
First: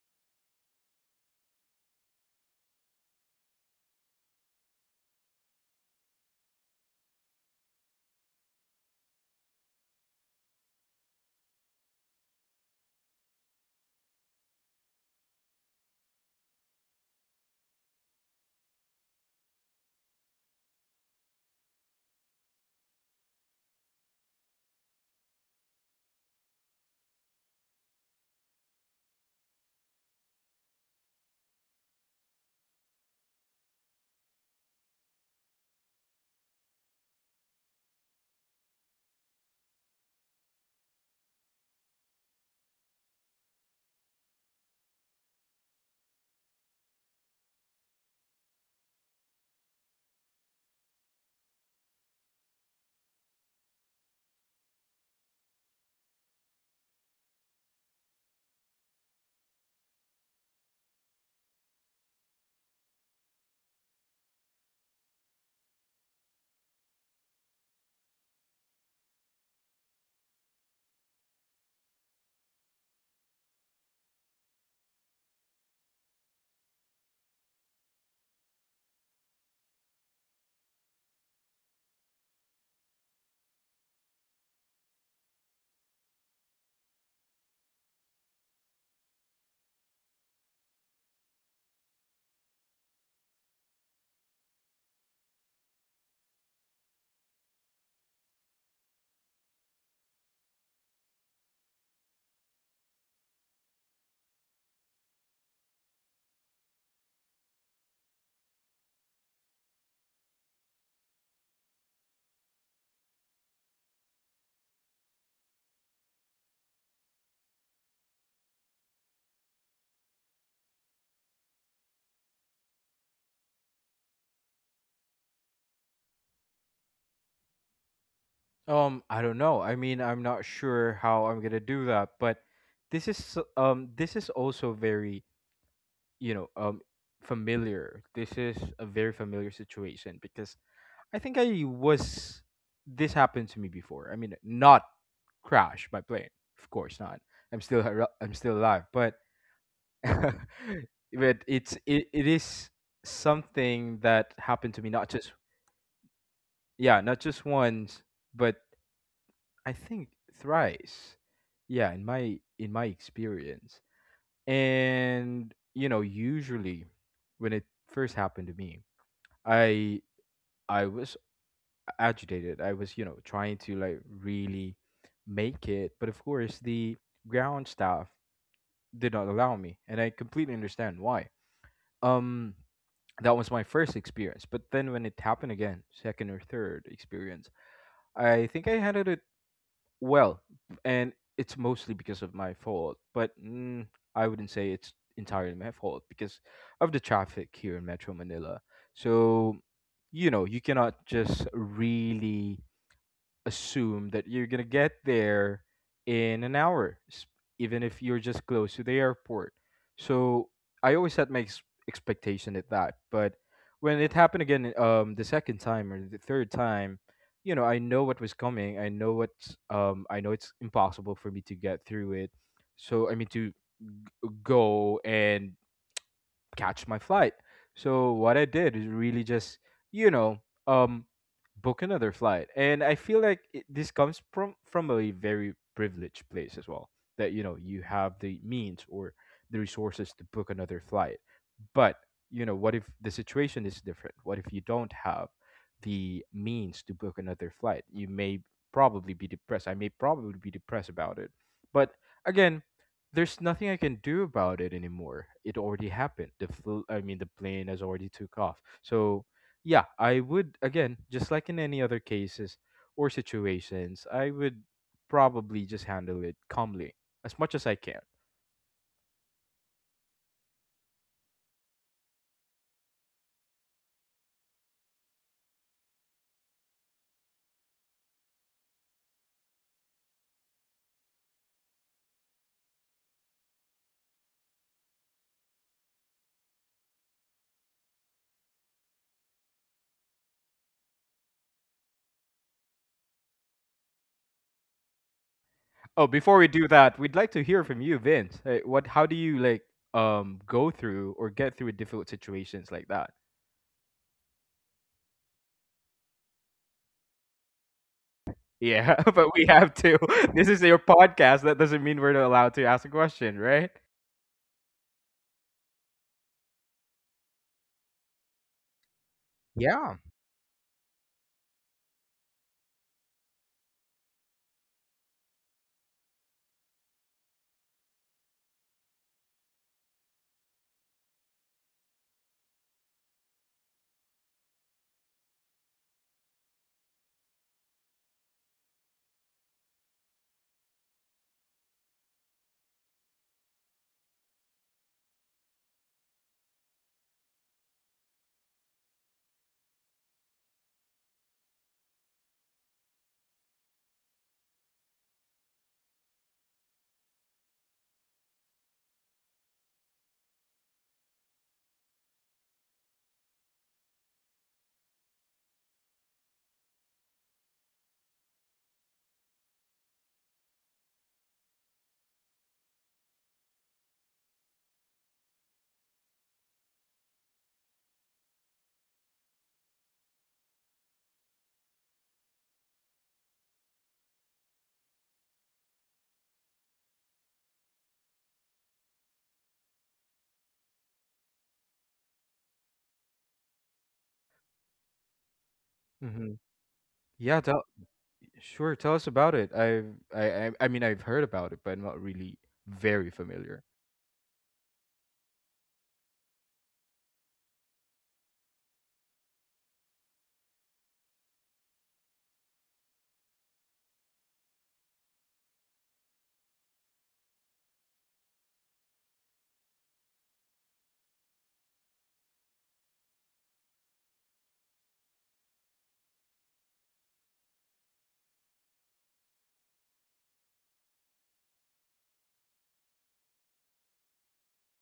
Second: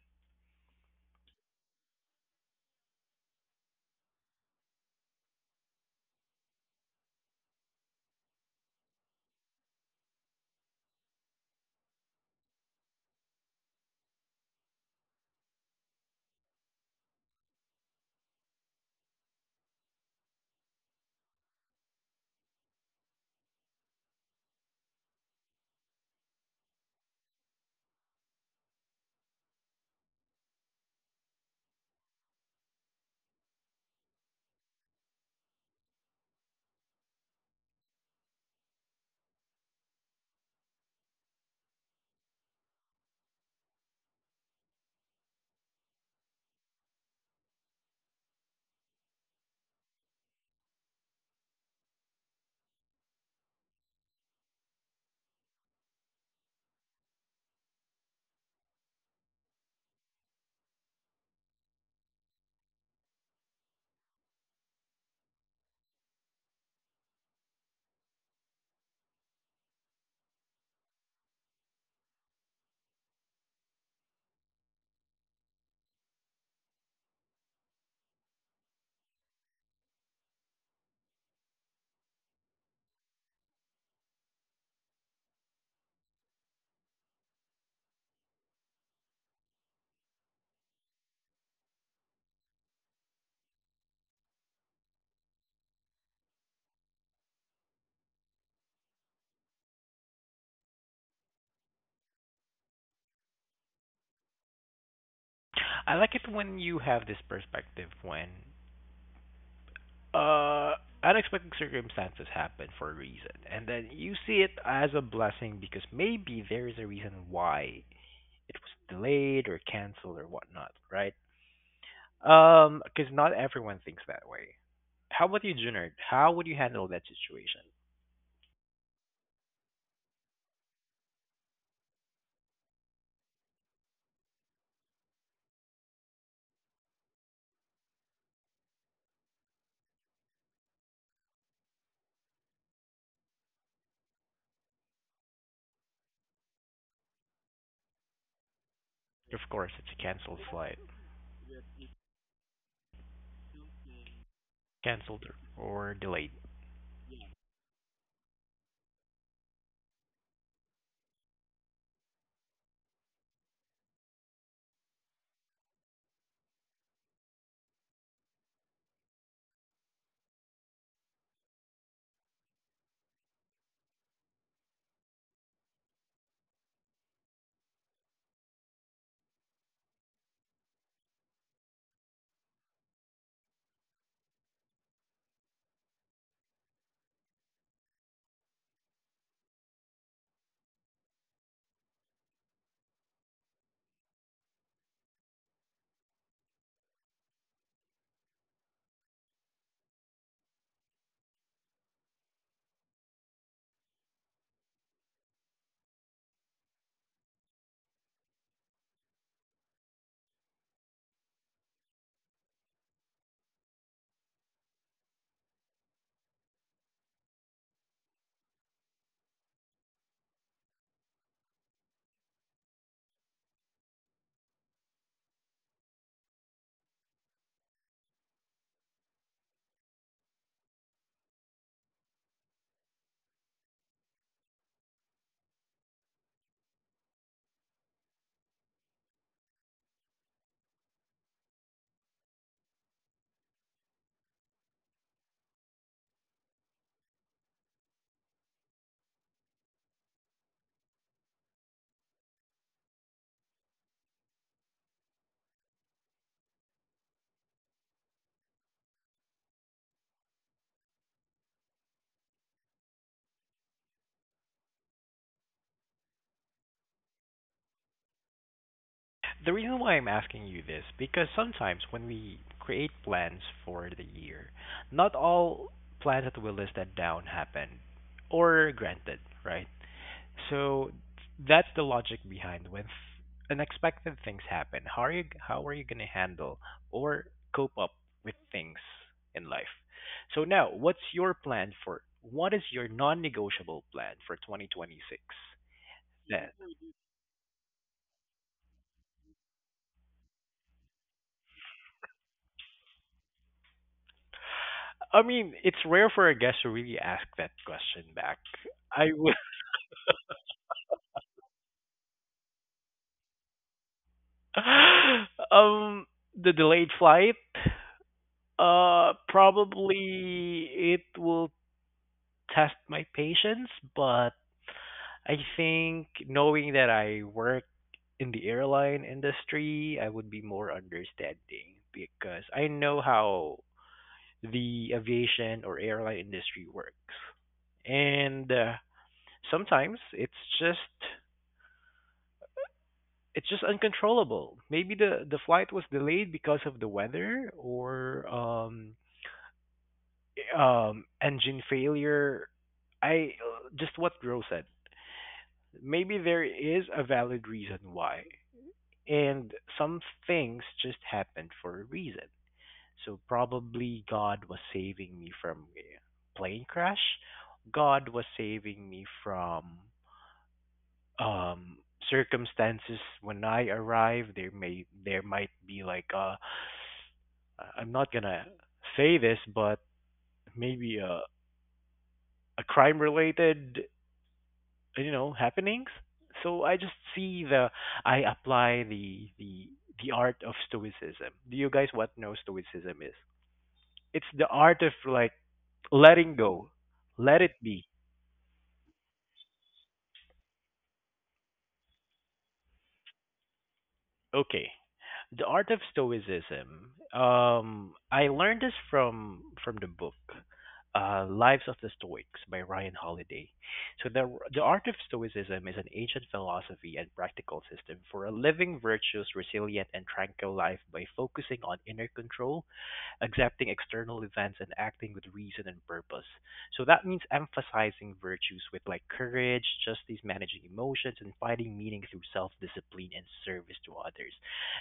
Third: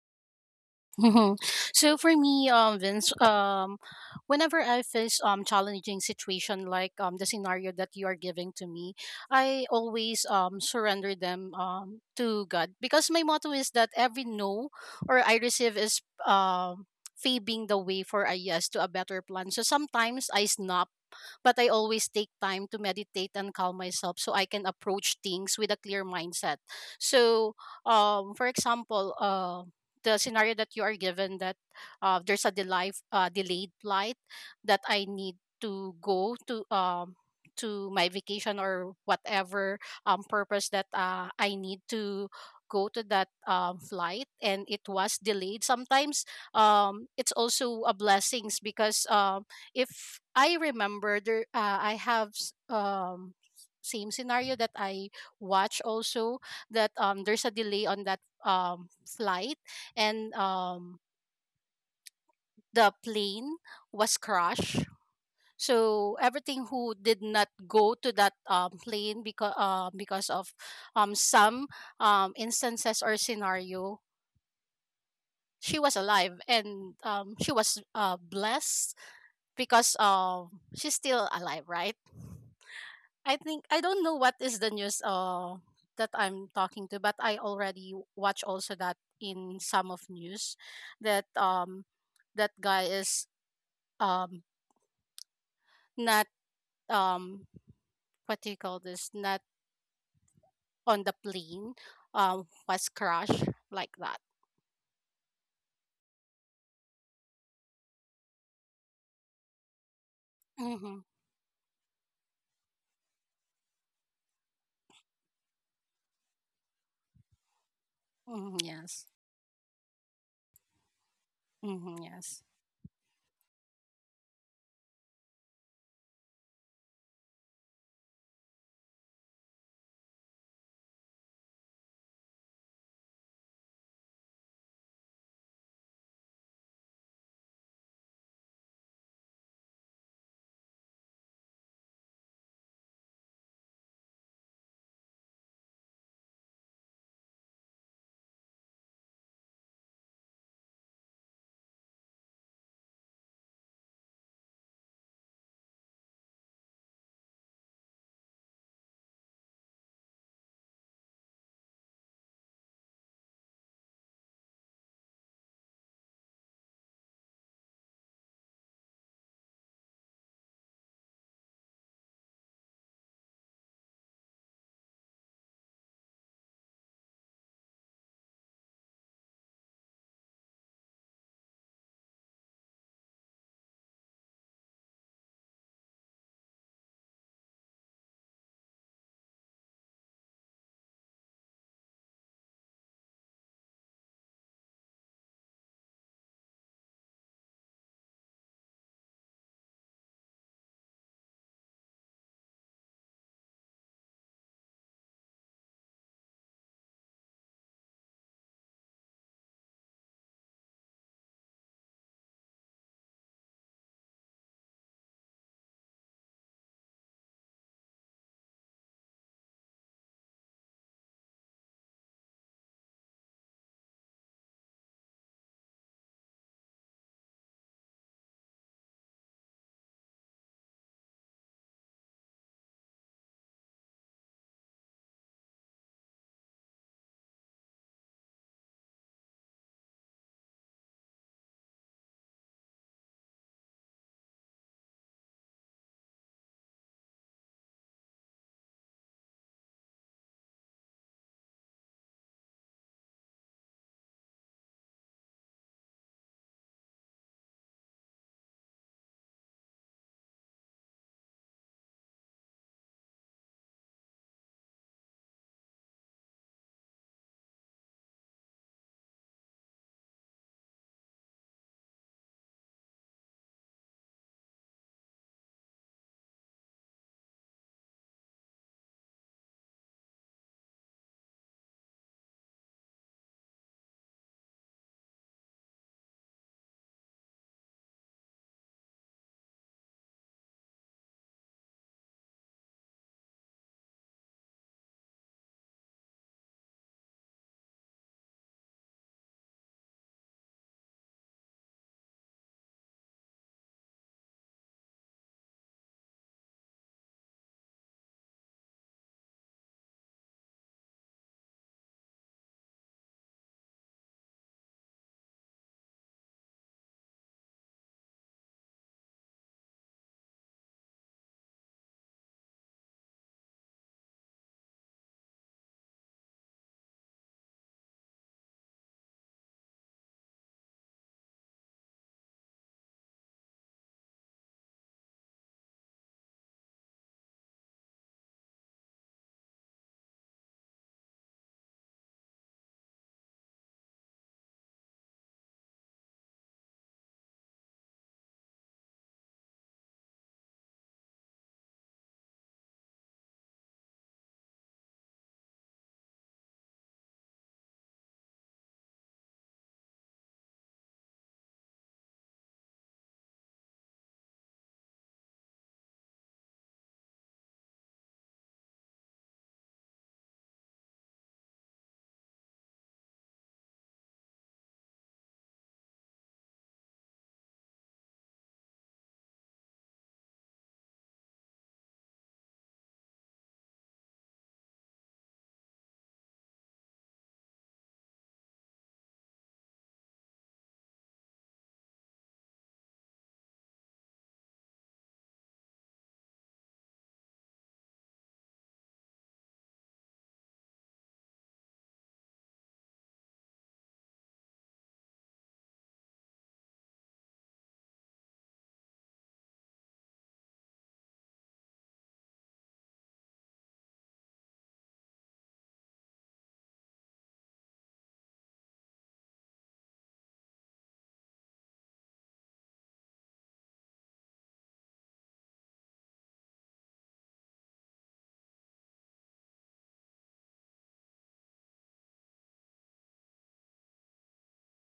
[SPEAKER 3] Mhm. So for me, Vince, whenever I face challenging situation like the scenario that you are giving to me, I always surrender them to God because my motto is that every no or I receive is um paving the way for a yes to a better plan. So sometimes I snap but I always take time to meditate and calm myself so I can approach things with a clear mindset. So, for example, the scenario that you are given, that delayed flight that I need to go to my vacation or whatever purpose that I need to go to that flight and it was delayed. Sometimes it's also a blessings because if I remember, there I have same scenario that I watch also, that there's a delay on that flight and the plane was crashed. So everything who did not go to that plane because of some instances or scenario, she was alive and she was blessed because she's still alive, right? I think I don't know what is the news that I'm talking to, but I already watch also that in some of news that that guy is um not um what do you call this, not on the plane was crushed like that.
[SPEAKER 1] I like it when you have this perspective when uh
[SPEAKER 3] Mm-hmm.
[SPEAKER 1] unexpected circumstances happen for a reason, and then you see it as a blessing because maybe there is a reason why
[SPEAKER 3] Mm-hmm,
[SPEAKER 1] it was
[SPEAKER 3] yes.
[SPEAKER 1] delayed or canceled or whatnot, right?
[SPEAKER 3] Mm-hmm, yes.
[SPEAKER 1] Because not everyone thinks that way. How about you, Junard? How would you handle that situation?
[SPEAKER 2] I don't know, I mean, I'm not sure how I'm going to do that, but this is also very, you know, familiar. This is a very familiar situation because I think I was, this happened to me before. I mean, not crash my plane, of course not, I'm still alive. But
[SPEAKER 1] Of course, it's a canceled flight,
[SPEAKER 2] but it is something that happened to me, not
[SPEAKER 1] canceled
[SPEAKER 2] just,
[SPEAKER 1] or delayed.
[SPEAKER 2] yeah, not just once, but I think thrice. Yeah, in my experience. And you know, usually when it first happened to me, i I was agitated, I was, you know, trying to like really make it, but of course the ground staff did not allow me, and I completely understand why. um that was my first experience. But then when it happened again, second or third experience, I think I handled it well, and it's mostly because of my fault. But I wouldn't say it's entirely my fault because of the traffic here in Metro Manila. So, you know, you cannot just really assume that you're gonna get there in an hour, even if you're just close to the airport. So I always set my expectation at that. But when it happened again, the second time or the third time, you know, I know what was coming. I know what's I know it's impossible for me to get through it. So I mean to go and catch my flight. So what I did is really just, you know, um, book another flight. And I feel like this comes from a very privileged place as well. That, you know, you have the means or the resources to book another flight. But you know, what if the situation is different? What if you don't have the means to book another flight? You may probably be depressed. I may probably be depressed about it. But again, there's nothing I can do about it anymore. It already happened. I mean, the plane has already took off. So, yeah, I would again, just like in any other cases or situations, I would probably just handle it calmly as much as I can.
[SPEAKER 1] The reason why I'm asking you this, because sometimes when we create plans for the year, not all plans that we listed down happen or granted, right? So that's the logic behind when unexpected things happen. How are you going to handle or cope up with things in life? So now, what is your non-negotiable plan for 2026?
[SPEAKER 2] Oh, before we do that, we'd like to hear from you, Vince. Hey, what? How do you like go through or get through difficult situations like that?
[SPEAKER 1] I mean, it's rare for a guest to really ask that question back.
[SPEAKER 2] Yeah,
[SPEAKER 1] I
[SPEAKER 2] but
[SPEAKER 1] would,
[SPEAKER 2] we have to. This is your podcast. That doesn't mean we're not allowed to ask a question, right?
[SPEAKER 1] um, the delayed flight.
[SPEAKER 2] Yeah.
[SPEAKER 1] Probably it will test my patience, but I think, knowing that I work in the airline industry, I would be more understanding because I know how the aviation or airline industry works, and sometimes just it's just uncontrollable. Maybe the flight was delayed because of the weather or engine failure. I just what Rose said. Maybe there is a valid reason why, and some things just happened for a reason. So probably God was saving me from a plane crash. God was saving me from um circumstances when I arrive. There might be like I'm not gonna say this, but maybe a crime related, happenings. So I apply the art of stoicism. Do you guys what know stoicism is? It's the art of like
[SPEAKER 2] Hmm.
[SPEAKER 1] letting go,
[SPEAKER 2] Yeah,
[SPEAKER 1] let it
[SPEAKER 2] that,
[SPEAKER 1] be.
[SPEAKER 2] sure, tell us about it. I mean, I've heard about it, but I'm not really very familiar.
[SPEAKER 1] Okay, the Art of Stoicism. I learned this from the book, Lives of the Stoics by Ryan Holiday. So the Art of Stoicism is an ancient philosophy and practical system for a living virtuous, resilient, and tranquil life by focusing on inner control, accepting external events, and acting with reason and purpose. So that means emphasizing virtues with like courage, justice, managing emotions, and finding meaning through self discipline and service to others.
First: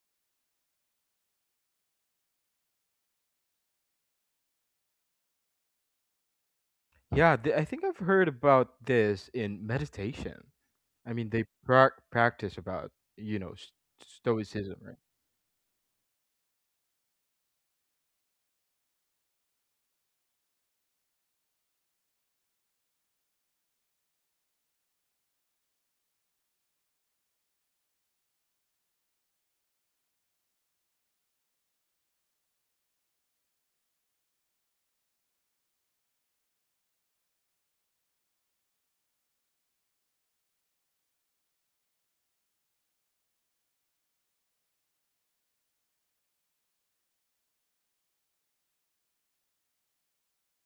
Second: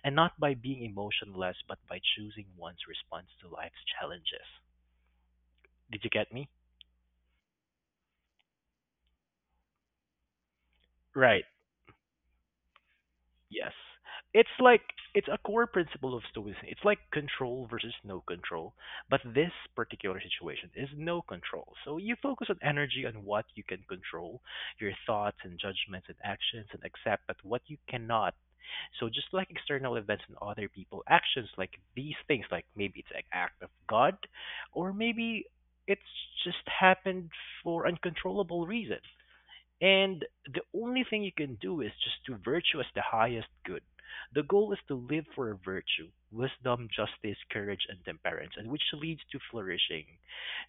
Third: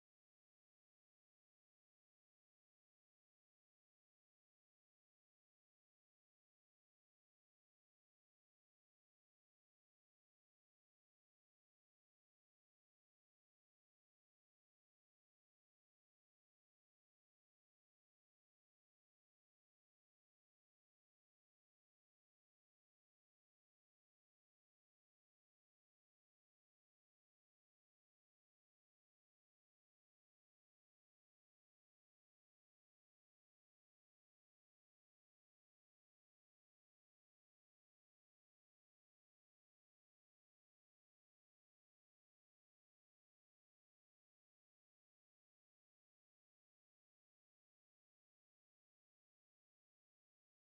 [SPEAKER 1] And not by being emotionless, but by choosing one's response to life's challenges. Did you get me?
[SPEAKER 2] Yeah, I think I've heard about this in meditation. I mean,
[SPEAKER 1] Right.
[SPEAKER 2] they practice about, you know,
[SPEAKER 1] Yes. It's
[SPEAKER 2] stoicism,
[SPEAKER 1] like
[SPEAKER 2] right?
[SPEAKER 1] it's a core principle of stoicism. It's like control versus no control, but this particular situation is no control. So you focus on energy on what you can control, your thoughts and judgments and actions, and accept that what you cannot. So just like external events and other people actions, like these things, like maybe it's an act of God, or maybe it's just happened for uncontrollable reasons. And the only thing you can do is just to virtue as the highest good. The goal is to live for a virtue, wisdom, justice, courage, and temperance, and which leads to flourishing.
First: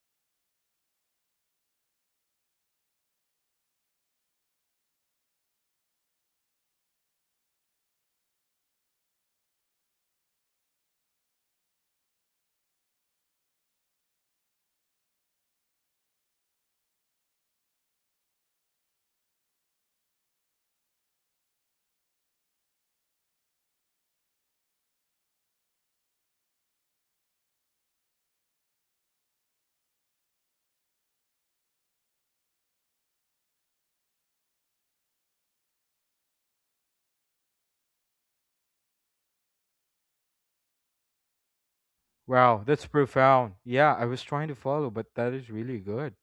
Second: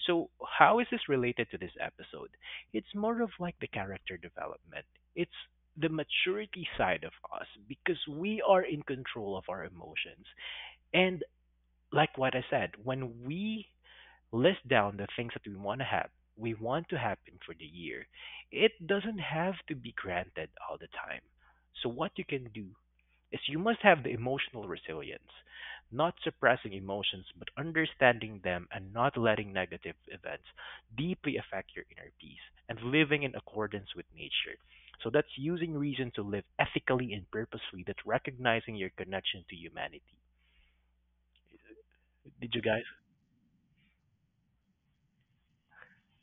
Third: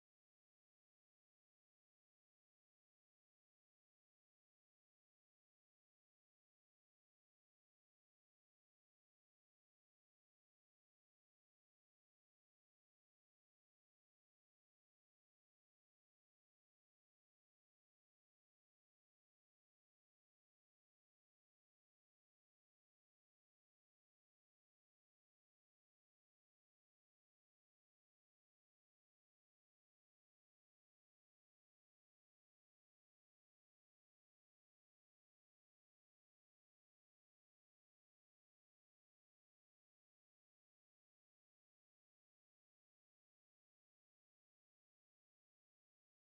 [SPEAKER 1] So, how is this related to this episode? It's more of like the character development. It's the maturity side of us because we are in control of our emotions. And like what I said, when we list down the things that we want to have, we want to happen for the year. It doesn't have to be granted all the time. So what you can do is you must have the emotional resilience, not suppressing emotions but understanding them, and not letting negative events deeply affect your inner peace, and living in accordance with nature. So that's using reason to live ethically and purposefully. That's recognizing your connection to humanity. Did you
[SPEAKER 2] Wow,
[SPEAKER 1] guys?
[SPEAKER 2] that's profound. Yeah, I was trying to follow, but that is really good.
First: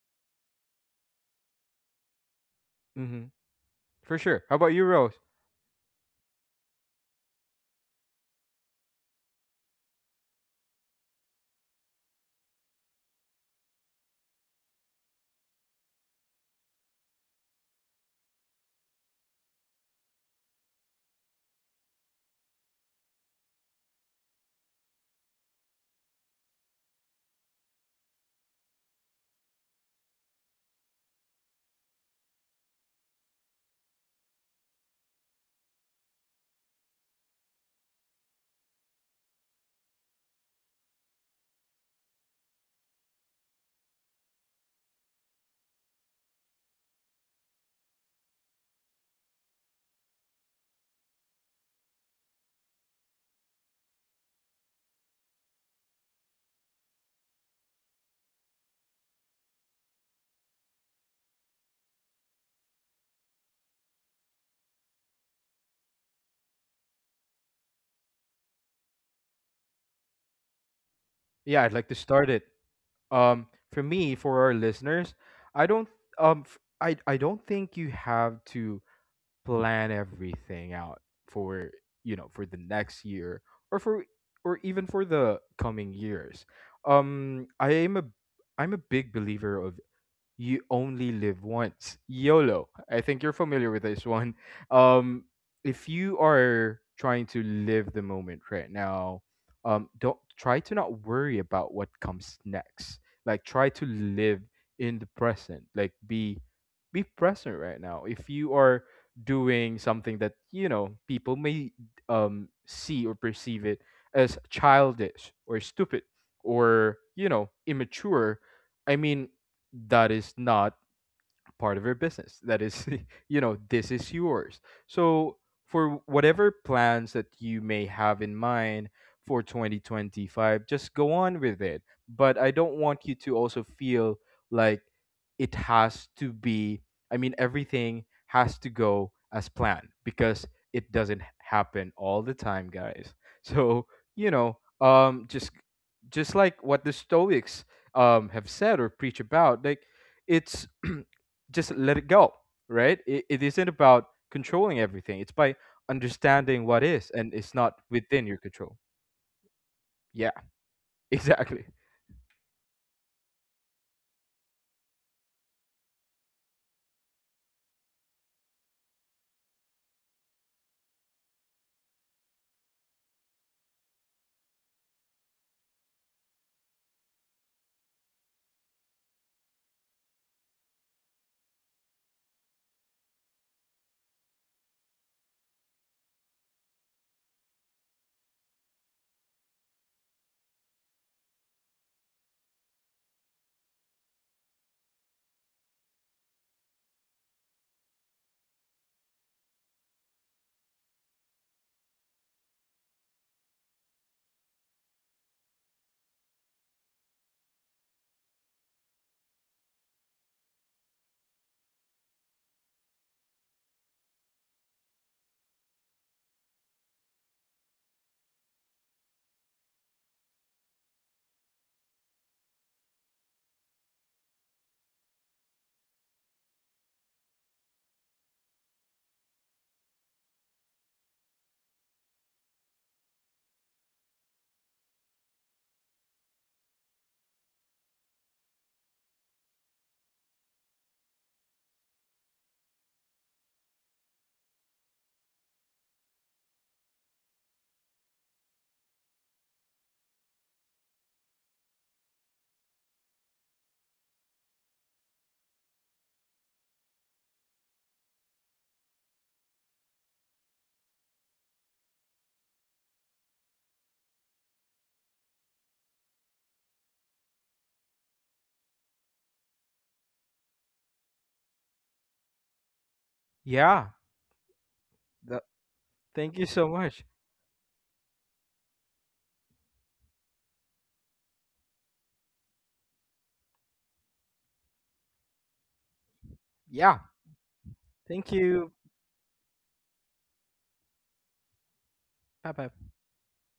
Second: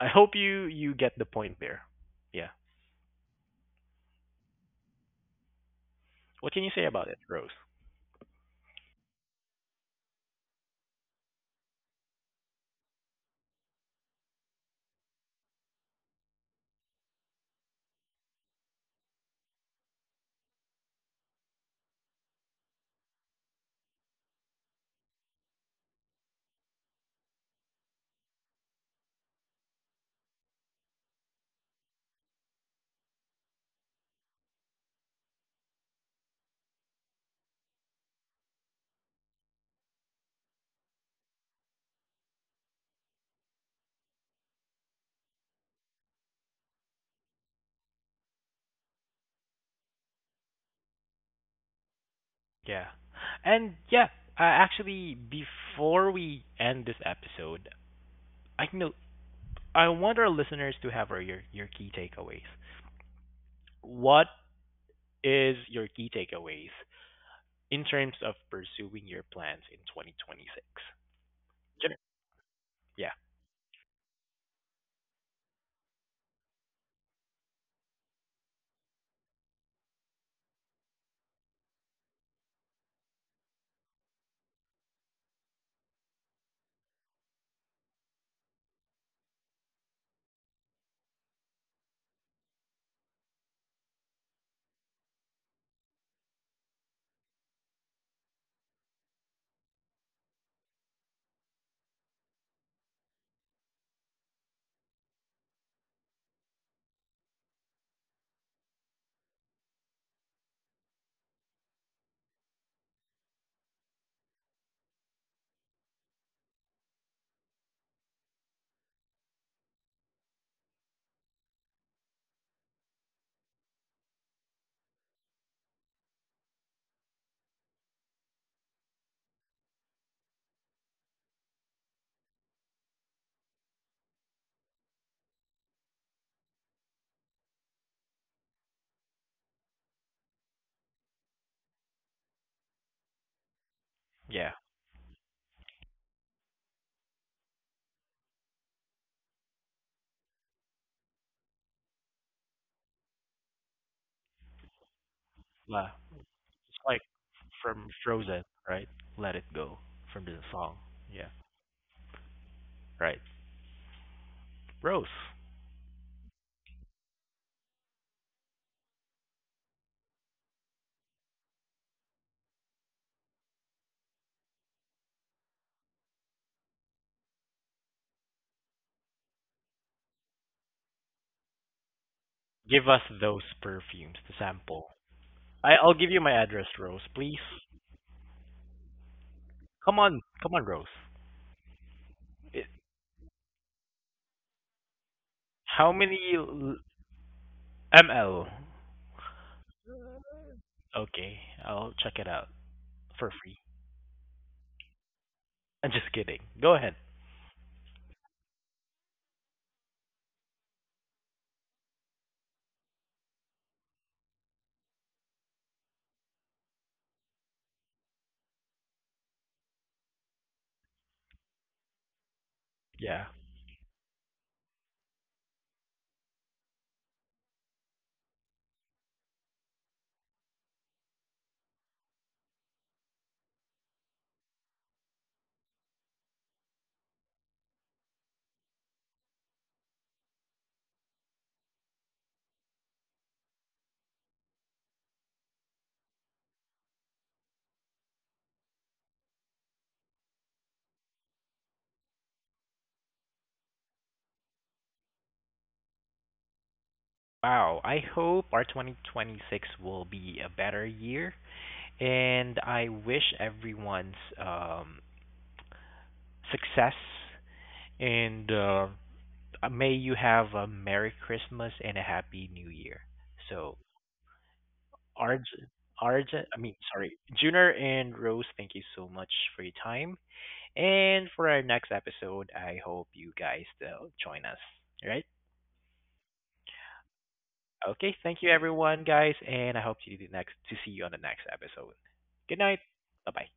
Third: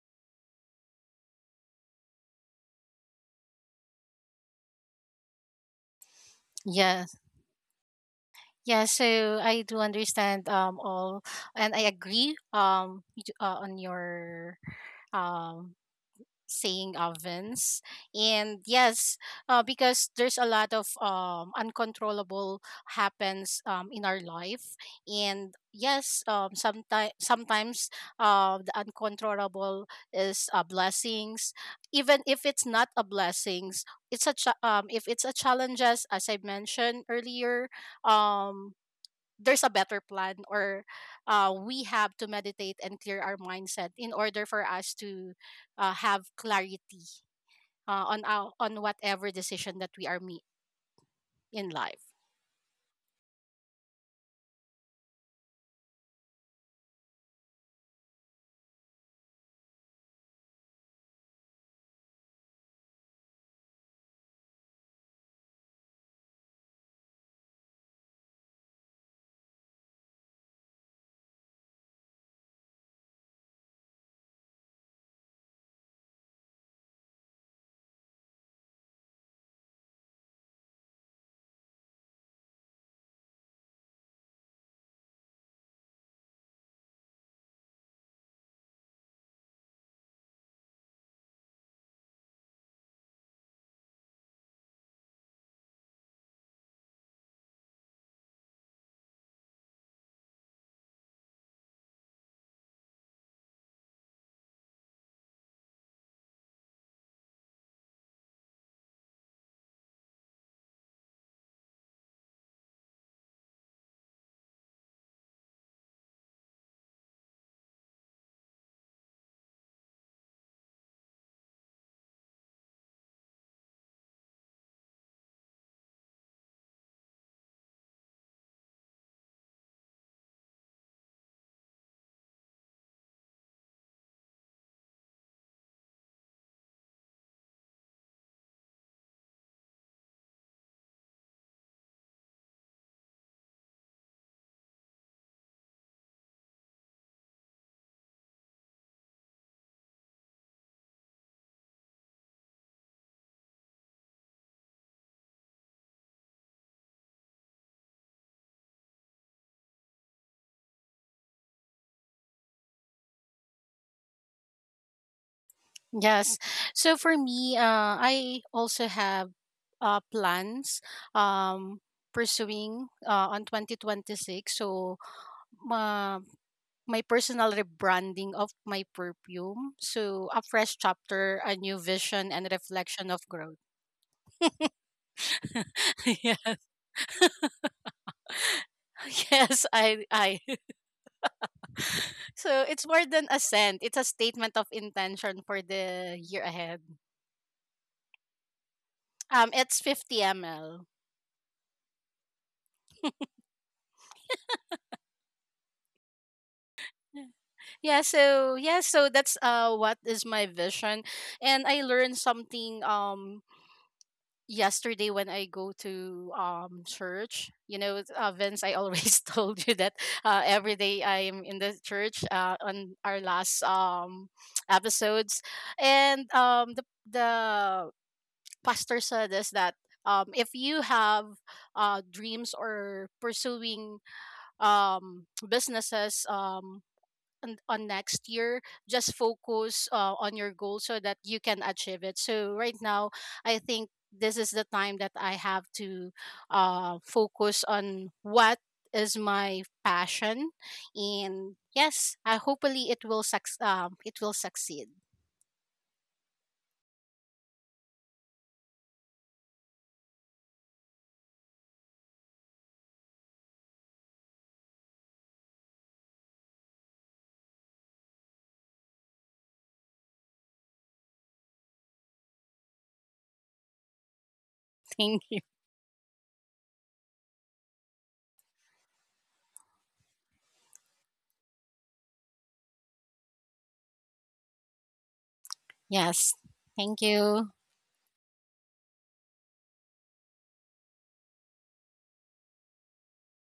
[SPEAKER 1] I hope you get the point there. Yeah.
[SPEAKER 2] Mm-hmm. For sure. How about you, Rose?
[SPEAKER 1] What can you say about
[SPEAKER 3] Yes.
[SPEAKER 1] it, Rose?
[SPEAKER 3] Yeah, so I do understand all and I agree on your um saying ovens. And yes, because there's a lot of uncontrollable happens in our life. And yes, sometimes the uncontrollable is blessings. Even if it's not a blessings, if it's a challenges, as I mentioned earlier, um, there's a better plan, or we have to meditate and clear our mindset in order for us to have clarity on whatever decision that we are me in life.
[SPEAKER 1] Yeah. And yeah, actually, before we end this episode, I know I want our listeners to have our, your key takeaways. What is your key takeaways in terms of pursuing your plans in 2026?
[SPEAKER 2] Yeah, I'd like
[SPEAKER 1] Gen-
[SPEAKER 2] to start it.
[SPEAKER 1] Yeah,
[SPEAKER 2] For me, for our listeners, I don't f- I don't think you have to plan everything out for, you know, for the next year, or for, or even for the coming years. um i am a I'm a big believer of you only live once. YOLO. I think you're familiar with this one. Um, if you are trying to live the moment right now, don't try to not worry about what comes next. Like, try to live in the present. Like, be present right now. If you are doing something that, you know, people may see or perceive it as childish or stupid, or, you know, immature, I mean, that is not part of your business. That is, you know, this is yours. So, for whatever plans that you may have in mind for 2025, just go on with it. But I don't want you to also feel like it has to be, I mean, everything has to go as planned because it doesn't happen all the time, guys. So, you
[SPEAKER 1] yeah.
[SPEAKER 2] know, just like what the Stoics have said or preach about, like, it's just let it go, right? It isn't about controlling everything. It's by
[SPEAKER 1] La-
[SPEAKER 2] understanding
[SPEAKER 1] It's
[SPEAKER 2] what
[SPEAKER 1] like
[SPEAKER 2] is and it's not
[SPEAKER 1] from
[SPEAKER 2] within your
[SPEAKER 1] Frozen,
[SPEAKER 2] control.
[SPEAKER 1] right? Let it go from
[SPEAKER 2] Yeah,
[SPEAKER 1] the song. Yeah,
[SPEAKER 2] exactly.
[SPEAKER 1] right. Rose,
[SPEAKER 3] Yes, so for me, I also have plans, um, pursuing on 2026. So uh, my personal rebranding of my perfume, so a fresh chapter, a new vision and
[SPEAKER 1] give us
[SPEAKER 3] reflection of
[SPEAKER 1] those
[SPEAKER 3] growth.
[SPEAKER 1] perfumes to sample. I'll give you my address, Rose, please.
[SPEAKER 3] Yes,
[SPEAKER 1] Come
[SPEAKER 3] I
[SPEAKER 1] on,
[SPEAKER 3] I
[SPEAKER 1] come on, Rose.
[SPEAKER 3] so
[SPEAKER 1] It,
[SPEAKER 3] it's more than a scent. It's a statement of intention for
[SPEAKER 1] how
[SPEAKER 3] the
[SPEAKER 1] many
[SPEAKER 3] year ahead.
[SPEAKER 1] ml?
[SPEAKER 3] It's 50 ml.
[SPEAKER 1] Okay, I'll check it out for free. I'm just kidding. Go ahead.
[SPEAKER 3] Yeah. Yeah, so yeah, so that's what is my vision. And I learned something yesterday when I go to church. You know, it's, Vince, I always told you that every day I am in the church on our
[SPEAKER 1] Yeah.
[SPEAKER 3] last episodes. And the pastor said is that, if you have dreams or pursuing businesses, on next year, just focus on your goal so that you can achieve it. So right now, I think this is the time that I have to focus on what is my passion. And yes, I hopefully it will it will succeed.
[SPEAKER 1] Wow. I hope our 2026 will be a better year, and I wish everyone's um, success. And may you have a Merry Christmas and a Happy New Year. So,
[SPEAKER 2] Yeah.
[SPEAKER 3] Thank
[SPEAKER 2] Th-
[SPEAKER 3] you.
[SPEAKER 1] Arj,
[SPEAKER 2] Thank you
[SPEAKER 1] I
[SPEAKER 2] so
[SPEAKER 1] mean,
[SPEAKER 2] much.
[SPEAKER 1] sorry, Junior and Rose, thank you so much for your time. And for our next episode, I hope you guys still join us. Right?
[SPEAKER 3] Yes,
[SPEAKER 2] Yeah.
[SPEAKER 3] thank you.
[SPEAKER 1] Okay.
[SPEAKER 2] Thank
[SPEAKER 1] Thank you,
[SPEAKER 2] you.
[SPEAKER 1] everyone, guys, and I hope to see you on the next episode.
[SPEAKER 2] Bye
[SPEAKER 1] Good night.
[SPEAKER 2] bye.
[SPEAKER 1] Bye bye.